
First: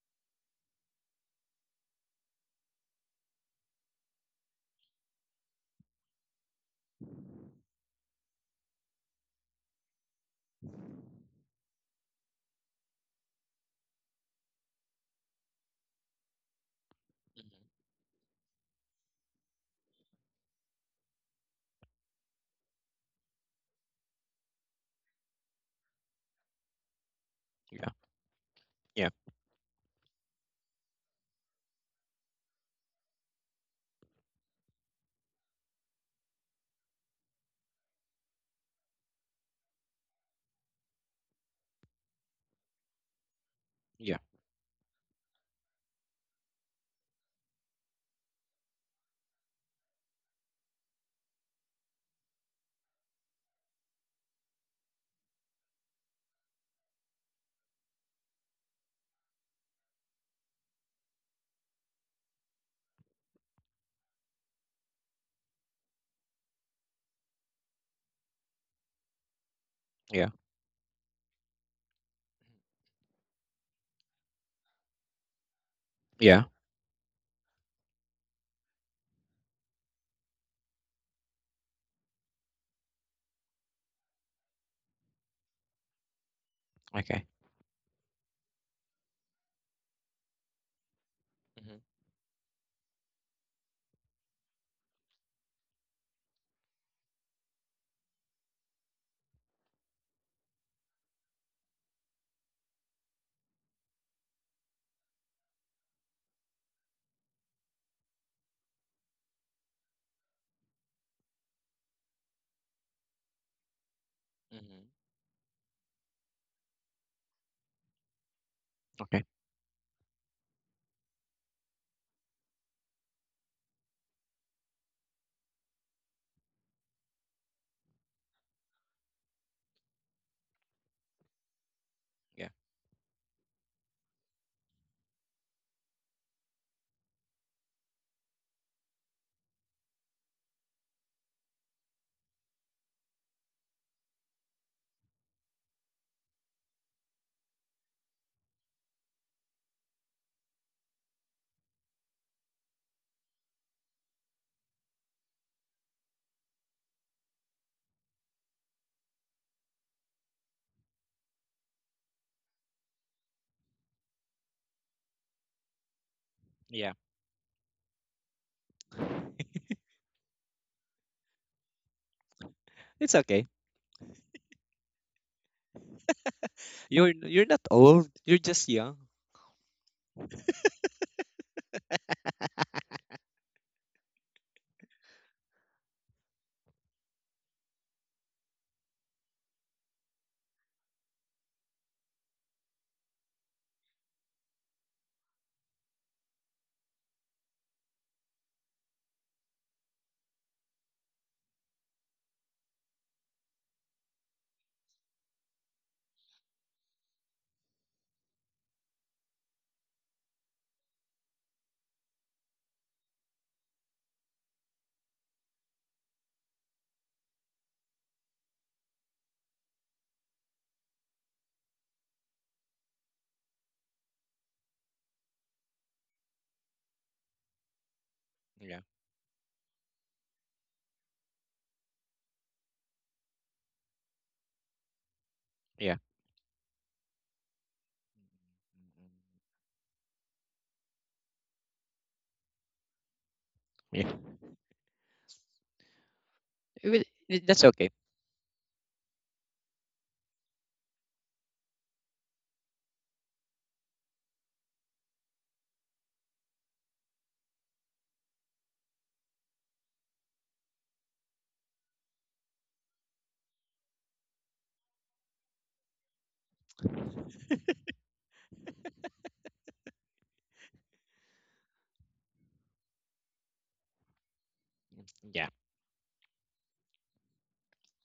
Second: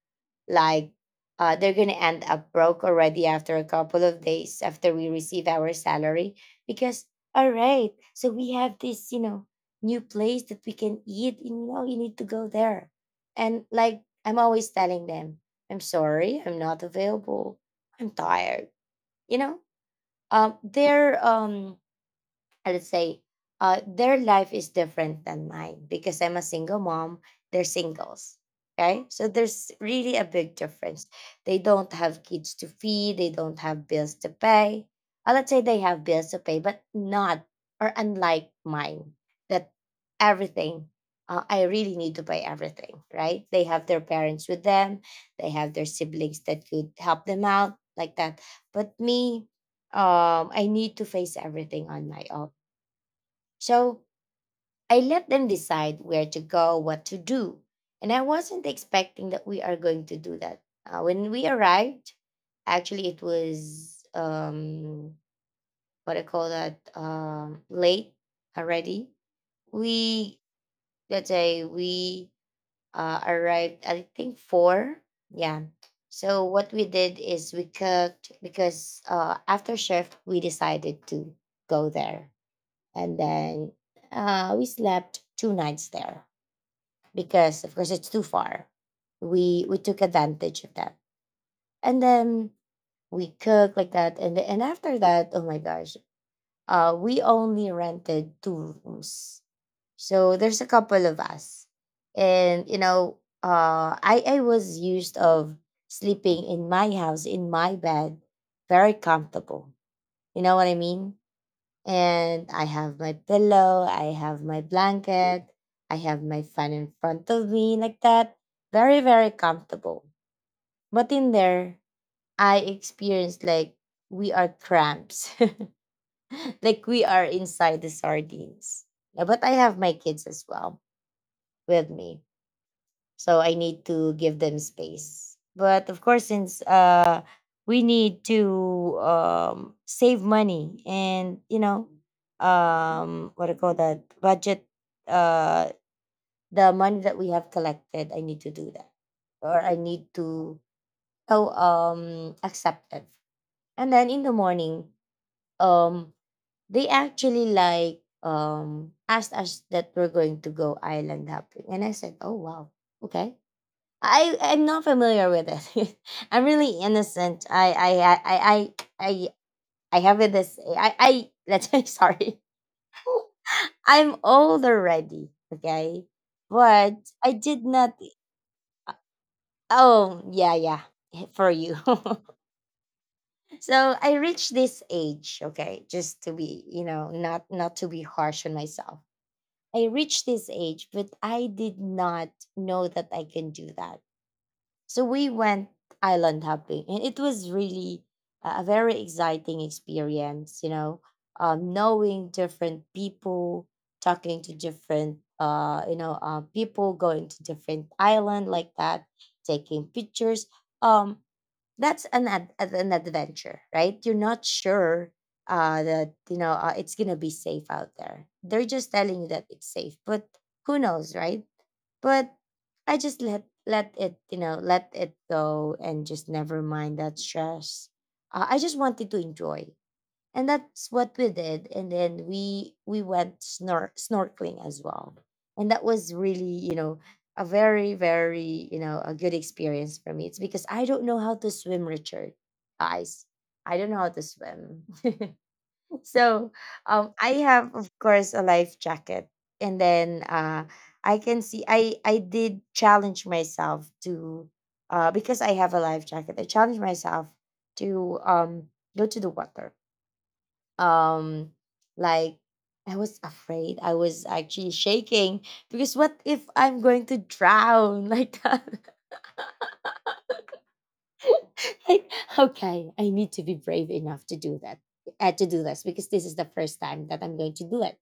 Speaker 1: Like, uh, they're gonna end up broke already after a couple of days after we receive our salary because, all right, so we have this, you know, new place that we can eat, and you know you need to go there. And like I'm always telling them, I'm sorry, I'm not
Speaker 2: Hmm.
Speaker 1: available. I'm tired. You know? Um they're um uh, let's say uh, their life is different than mine because I'm a single mom. They're
Speaker 2: Yeah.
Speaker 1: singles. Okay.
Speaker 2: Yeah.
Speaker 1: So there's really a big difference. They don't have kids to feed. They don't have bills to pay. Uh, let's say they have bills to pay, but not, or unlike mine, that everything, uh, I really need to pay everything, right? They have their
Speaker 2: Yeah.
Speaker 1: parents with them. They have their siblings that could help them out like that. But me, um, I need to face everything on my own, so I let them decide where to go, what to do. And I wasn't expecting that we are going to do that. Uh, when we arrived, actually, it was, um, what I call that, um, late already.
Speaker 2: Yeah.
Speaker 1: We, let's say, we uh, arrived, I think, four. Yeah.
Speaker 2: Yeah.
Speaker 1: So what we did is we cooked because, uh, after shift, we decided to go there, and then uh, we slept two nights there
Speaker 2: Okay.
Speaker 1: because of course it's too far. We we took advantage of that,
Speaker 2: Hmm.
Speaker 1: and then we cooked like that. And and after that, oh my gosh, uh we only rented two rooms, so there's a couple of us, and you know uh i i was used of sleeping in my house, in my bed, very comfortable, you know what I mean, and I have my pillow, I have my
Speaker 2: Hmm.
Speaker 1: blanket, I have my fan in front of me like that. Very,
Speaker 2: Okay.
Speaker 1: very comfortable. But in there, I experienced like we are cramps, [laughs] like we are inside the sardines. Yeah, but I have my kids as well with me,
Speaker 2: Yeah.
Speaker 1: so I need to give them space. But of course, since uh we need to um save money and you know um what do you call that, budget, uh the money that we have collected, I need to do that, or I need to, oh um accept it. And then in the morning, um they actually like um asked us that we're going to go island hopping, and I said, oh, wow, okay. I I'm not familiar with it. [laughs] I'm really
Speaker 2: Yeah.
Speaker 1: innocent. I I I I I I I have this. I I let's [laughs] sorry.
Speaker 2: It's okay.
Speaker 1: [laughs] I'm old already. Okay, but
Speaker 2: You're
Speaker 1: I
Speaker 2: you're not
Speaker 1: did not.
Speaker 2: old. You're just young.
Speaker 1: Oh, yeah yeah [laughs] for you. [laughs] So I reached this age. Okay, just to be, you know, not not to be harsh on myself. I reached this age, but I did not know that I can do that. So we went island hopping, and it was really a a very exciting experience. You know, um, knowing different people, talking to different, uh, you know, uh, people, going to different island like that, taking pictures. Um, that's an ad- ad- an adventure, right? You're not sure uh, that you know uh, it's gonna be safe out there. They're just telling you that it's safe, but who knows, right? But I just let let it, you know, let it go and just never mind that stress. Uh, I just
Speaker 2: Yeah.
Speaker 1: wanted to enjoy, and that's what we did. And then we we went snor- snorkeling as well, and that
Speaker 2: Yeah.
Speaker 1: was really, you know, a very very you know, a good experience for me. It's because I don't know how to swim, Richard. Guys, I don't know
Speaker 2: Yeah.
Speaker 1: how to swim. [laughs] So
Speaker 2: Well,
Speaker 1: um
Speaker 2: i-
Speaker 1: I
Speaker 2: that's
Speaker 1: have,
Speaker 2: okay.
Speaker 1: of course, a life jacket, and then uh i can see i i did challenge myself to, uh because I have a life jacket, I challenged myself to, um go to the water. um like I was afraid. I was actually shaking because what if I'm going to drown? [laughs] Like that. [laughs] Like, okay, I need to be brave enough to do that, uh,
Speaker 2: Yeah.
Speaker 1: to do this, because this is the first time that I'm going to do it.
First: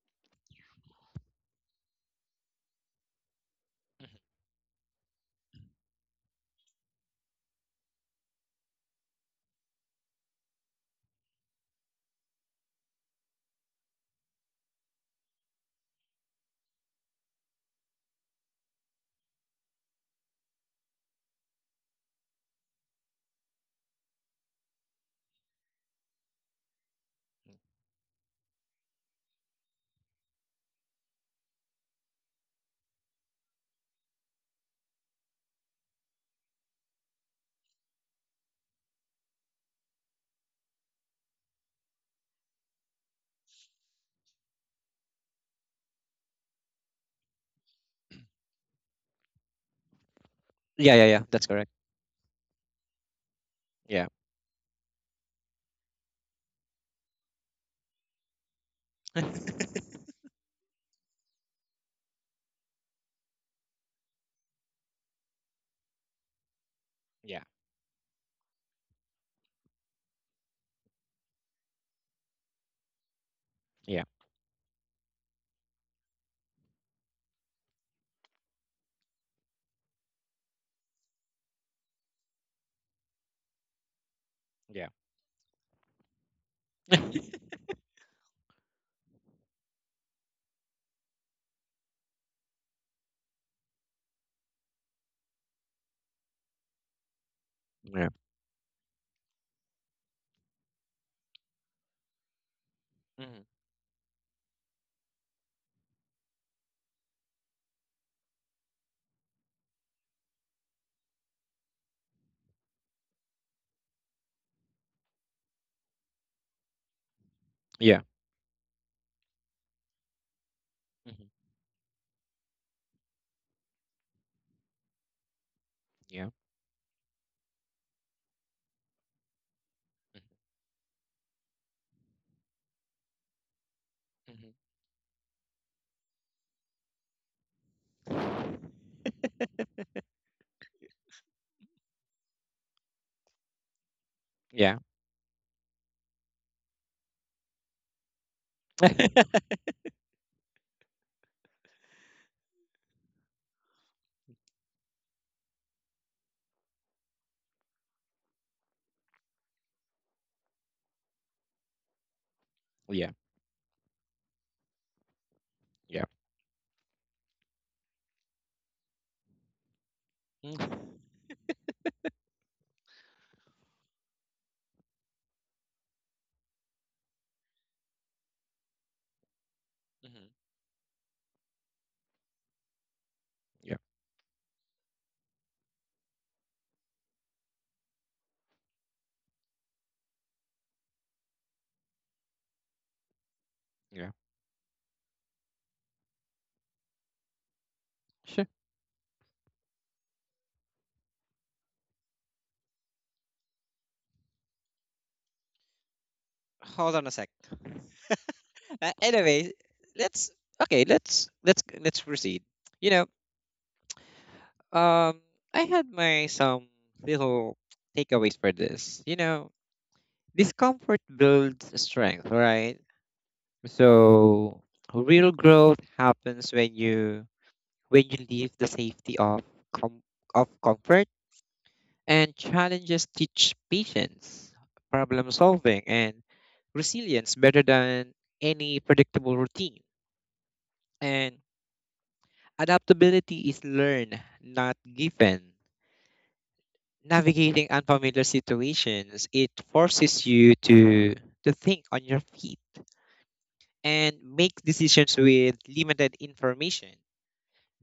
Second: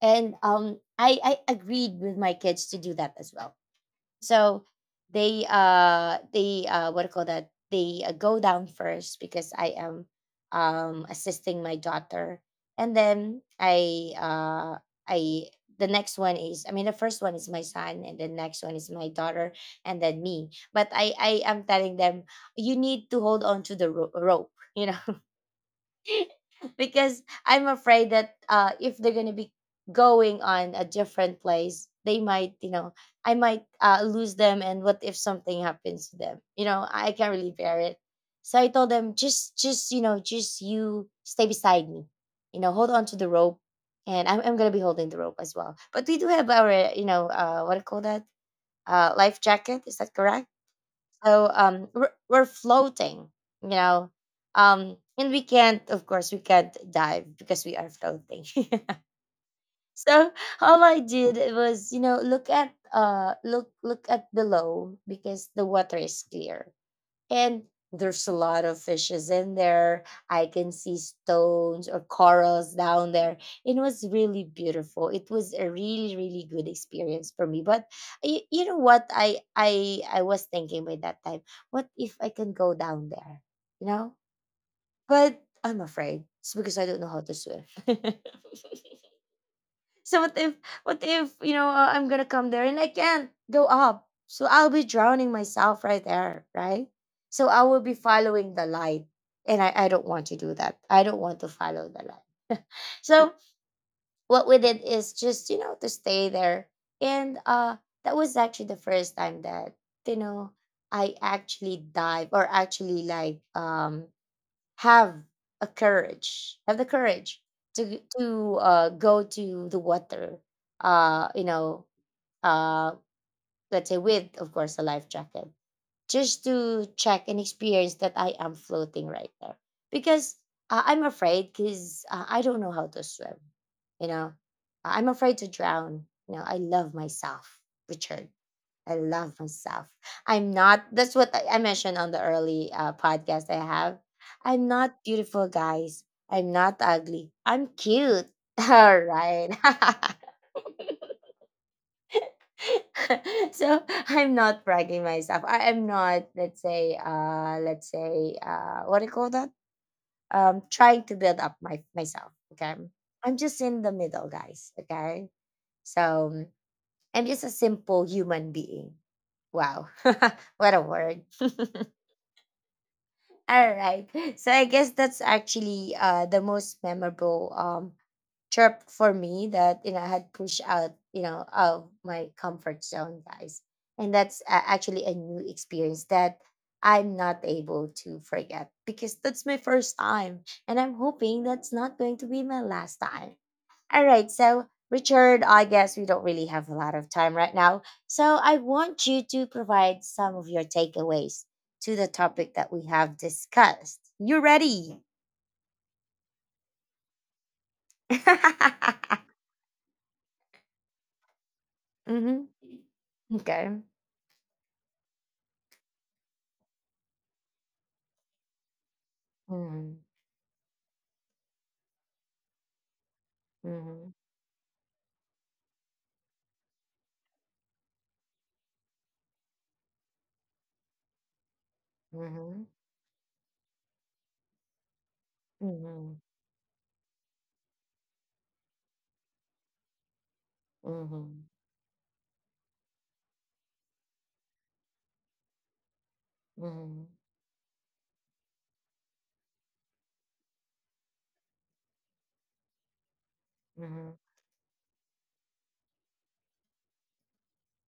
Speaker 1: And um i i agreed with my kids to do that as well.
Speaker 2: Mhm.
Speaker 1: So they uh they, uh what do you call that, they, uh, go down first because I am um assisting my daughter. And then I uh I the next one is, I mean, the first one is my son, and the next one is my daughter, and then me. But I I am telling them, you need to hold on to the ro- rope, you know. [laughs] Because I'm afraid that, uh, if they're gonna be going on a different place, they might, you know, I might, uh, lose them, and what if something happens to them? You know, I can't really bear it. So I told them, just, just, you know, just you stay beside me, you know, hold on to the rope, and I'm, I'm gonna be holding the rope as well. But we do have our, you know, uh, what do you call that? Uh, life jacket. Is that correct?
Speaker 2: Yeah. Yeah. Yeah.
Speaker 1: So
Speaker 2: That's correct.
Speaker 1: um we're, we're floating, you know.
Speaker 2: Yeah.
Speaker 1: Um and we can't, of course, we can't dive because we are floating.
Speaker 2: [laughs]
Speaker 1: [laughs] So all I did was, you know, look at, uh look look at below, because the water is clear,
Speaker 2: Yeah.
Speaker 1: and there's a lot of fishes in there. I can see stones or corals down there. It was
Speaker 2: Yeah.
Speaker 1: really beautiful. It was a really really good experience for me. But you, you know what, I I I was thinking by that time, what if I can go down there? You know?
Speaker 2: Yeah.
Speaker 1: But I'm afraid. It's because I don't know how to
Speaker 2: [laughs]
Speaker 1: swim. [laughs] So what if, what if, you know, uh, I'm gonna come there and I can't go up? So I'll be drowning myself right there, right? So I will be
Speaker 2: Yeah.
Speaker 1: following the light, and I I don't want to do that. I don't want to follow the light. [laughs] So
Speaker 2: Hmm.
Speaker 1: what we did is just, you know, to stay there. And uh that was actually the first time that, you know, I actually dive, or actually like, um have a courage, have the courage to
Speaker 2: Yeah.
Speaker 1: to uh, go to the water. Uh,
Speaker 2: Hmm.
Speaker 1: you know, uh, let's say, with, of course, a life jacket,
Speaker 2: Yeah.
Speaker 1: just to check and experience that I am floating right there. Because, uh, I'm afraid, because, uh, I don't know how to swim. You know,
Speaker 2: Hmm.
Speaker 1: I'm afraid to drown. You know, I love myself, Richard.
Speaker 2: Yeah. [laughs]
Speaker 1: I love myself. I'm not, that's what I I mentioned on the early, uh, podcast I have. I'm
Speaker 2: Yeah.
Speaker 1: not beautiful, guys. I'm not ugly. I'm cute. [laughs] All right.
Speaker 2: [laughs]
Speaker 1: [laughs] So I'm not bragging myself. I am not, let's say, uh, let's say, uh, what do you call that? Um, trying to build up my myself. Okay.
Speaker 2: Yeah.
Speaker 1: I'm just in the middle, guys. Okay.
Speaker 2: Yeah.
Speaker 1: So I'm just a simple human being. Wow. [laughs] What a
Speaker 2: Mm-hmm.
Speaker 1: word. [laughs] All right. So I guess that's actually uh the most memorable um trip for me, that, you know, I had pushed out, you know, of my comfort zone, guys.
Speaker 2: Yeah,
Speaker 1: And that's, uh, actually a new experience that I'm not able to forget, because that's my first time, and I'm hoping that's not going to be my last time. All
Speaker 2: yeah,
Speaker 1: right. So, Richard, I guess we don't really have a lot of time right now. So,
Speaker 2: sure.
Speaker 1: I want you to provide some of your takeaways to the topic that we have discussed. You ready?
Speaker 2: Hold on a sec.
Speaker 1: [laughs]
Speaker 2: Uh, anyway, let's okay. Let's let's let's proceed.
Speaker 1: Hmm.
Speaker 2: You know,
Speaker 1: Okay.
Speaker 2: um, I had my some little takeaways for this. You know,
Speaker 1: Mm-hmm.
Speaker 2: discomfort builds strength, right?
Speaker 1: Mm-hmm.
Speaker 2: So real growth happens when you when you leave the safety of com- of comfort. And challenges teach patience, problem
Speaker 1: Mm-hmm.
Speaker 2: solving,
Speaker 1: Mm-hmm.
Speaker 2: and resilience better than any predictable routine. And adaptability is learned, not given. Navigating unfamiliar situations, it forces you to, to think on your feet
Speaker 1: Mm-hmm. Mm-hmm.
Speaker 2: and make decisions with limited information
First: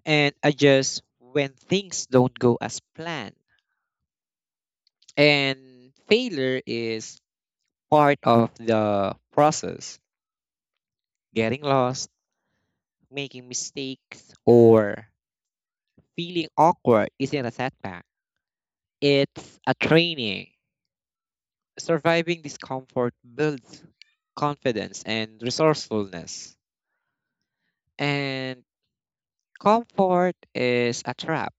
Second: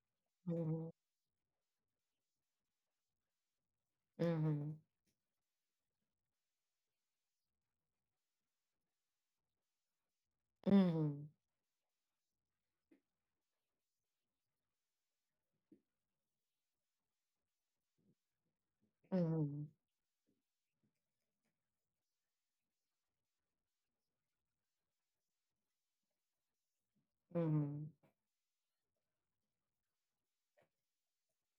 Speaker 2: and
Speaker 1: Mm-hmm.
Speaker 2: adjust when things don't go as planned.
Speaker 1: Mm-hmm. Mm-hmm. Mm-hmm.
Speaker 2: And failure is part of the process. Getting lost, making mistakes, or feeling awkward isn't a setback. It's a training. Surviving discomfort builds confidence and resourcefulness. And comfort is a trap.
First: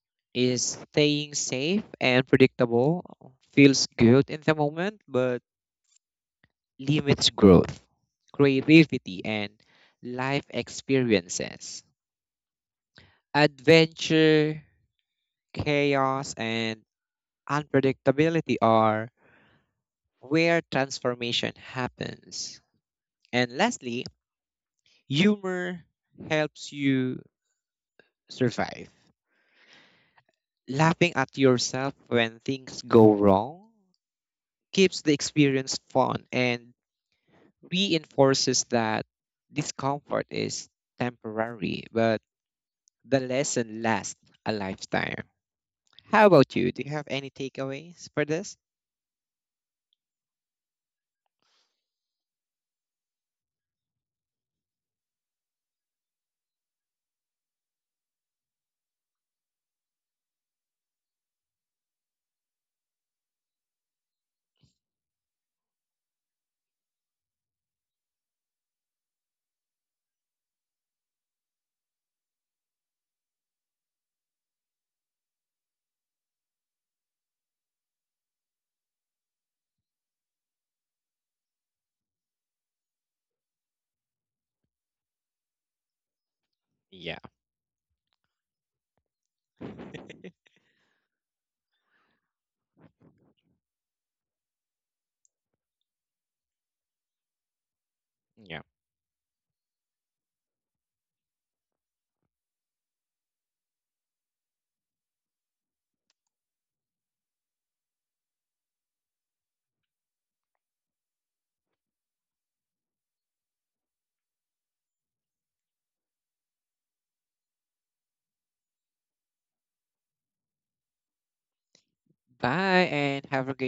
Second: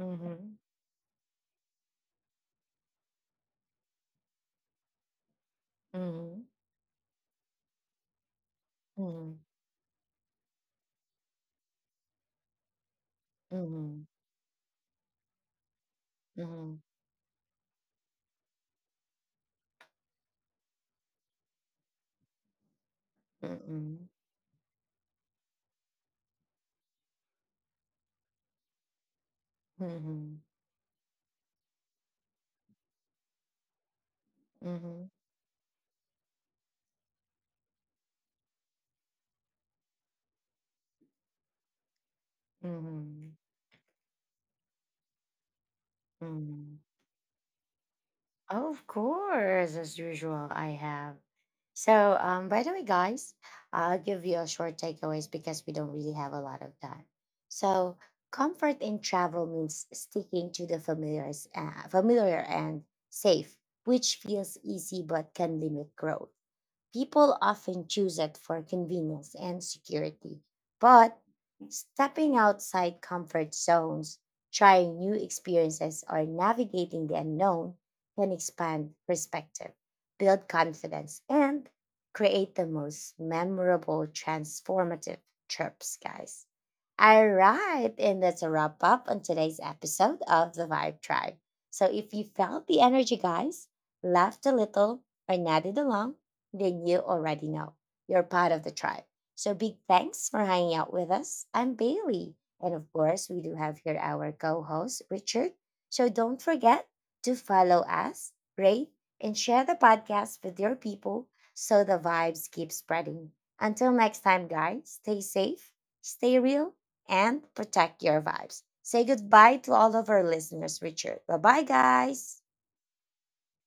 Speaker 1: Mm-hmm.
Speaker 2: Is staying safe and predictable feels good in the moment, but
Speaker 1: Mm-hmm. Mm-hmm.
Speaker 2: limits growth, creativity,
Speaker 1: Mm-hmm.
Speaker 2: and life experiences. Adventure, chaos,
Speaker 1: Mm-hmm. Mm-hmm.
Speaker 2: and unpredictability are where transformation happens. And
Speaker 1: Mm-hmm.
Speaker 2: lastly, humor helps you survive.
Speaker 1: Mm-hmm.
Speaker 2: Laughing at yourself when things go wrong keeps
Speaker 1: Mm-hmm.
Speaker 2: the experience fun and reinforces that discomfort is temporary, but the
Speaker 1: Mm-hmm.
Speaker 2: lesson lasts a lifetime. How about you?
Speaker 1: Mm-hmm.
Speaker 2: Do you have any takeaways for this?
Speaker 1: Of course, as usual, I have. So, um, by the way, guys, I'll give you a short takeaways because we don't really have a lot of time. So, comfort in travel means sticking to the familiar, uh, familiar and safe, which feels easy but can limit growth. People often choose it for convenience and security. But stepping outside comfort zones, trying new experiences, or navigating the unknown can expand perspective, build confidence, and create the most memorable, transformative trips, guys.
Speaker 2: Yeah,
Speaker 1: All right, and that's a wrap up on today's episode of The Vibe Tribe. So if you felt the energy, guys, laughed a little, or nodded along, then you already know you're part
Speaker 2: yeah.
Speaker 1: of the tribe. So big thanks for hanging out with us. I'm Bailey. And of course, we do have here our co host, Richard. So don't forget to follow us, rate, and share the podcast with your people so the vibes keep spreading. Until next time, guys, stay safe, stay real, and protect your vibes. Say goodbye to all of our listeners, Richard. Bye bye, guys.
Speaker 2: Bye and have a great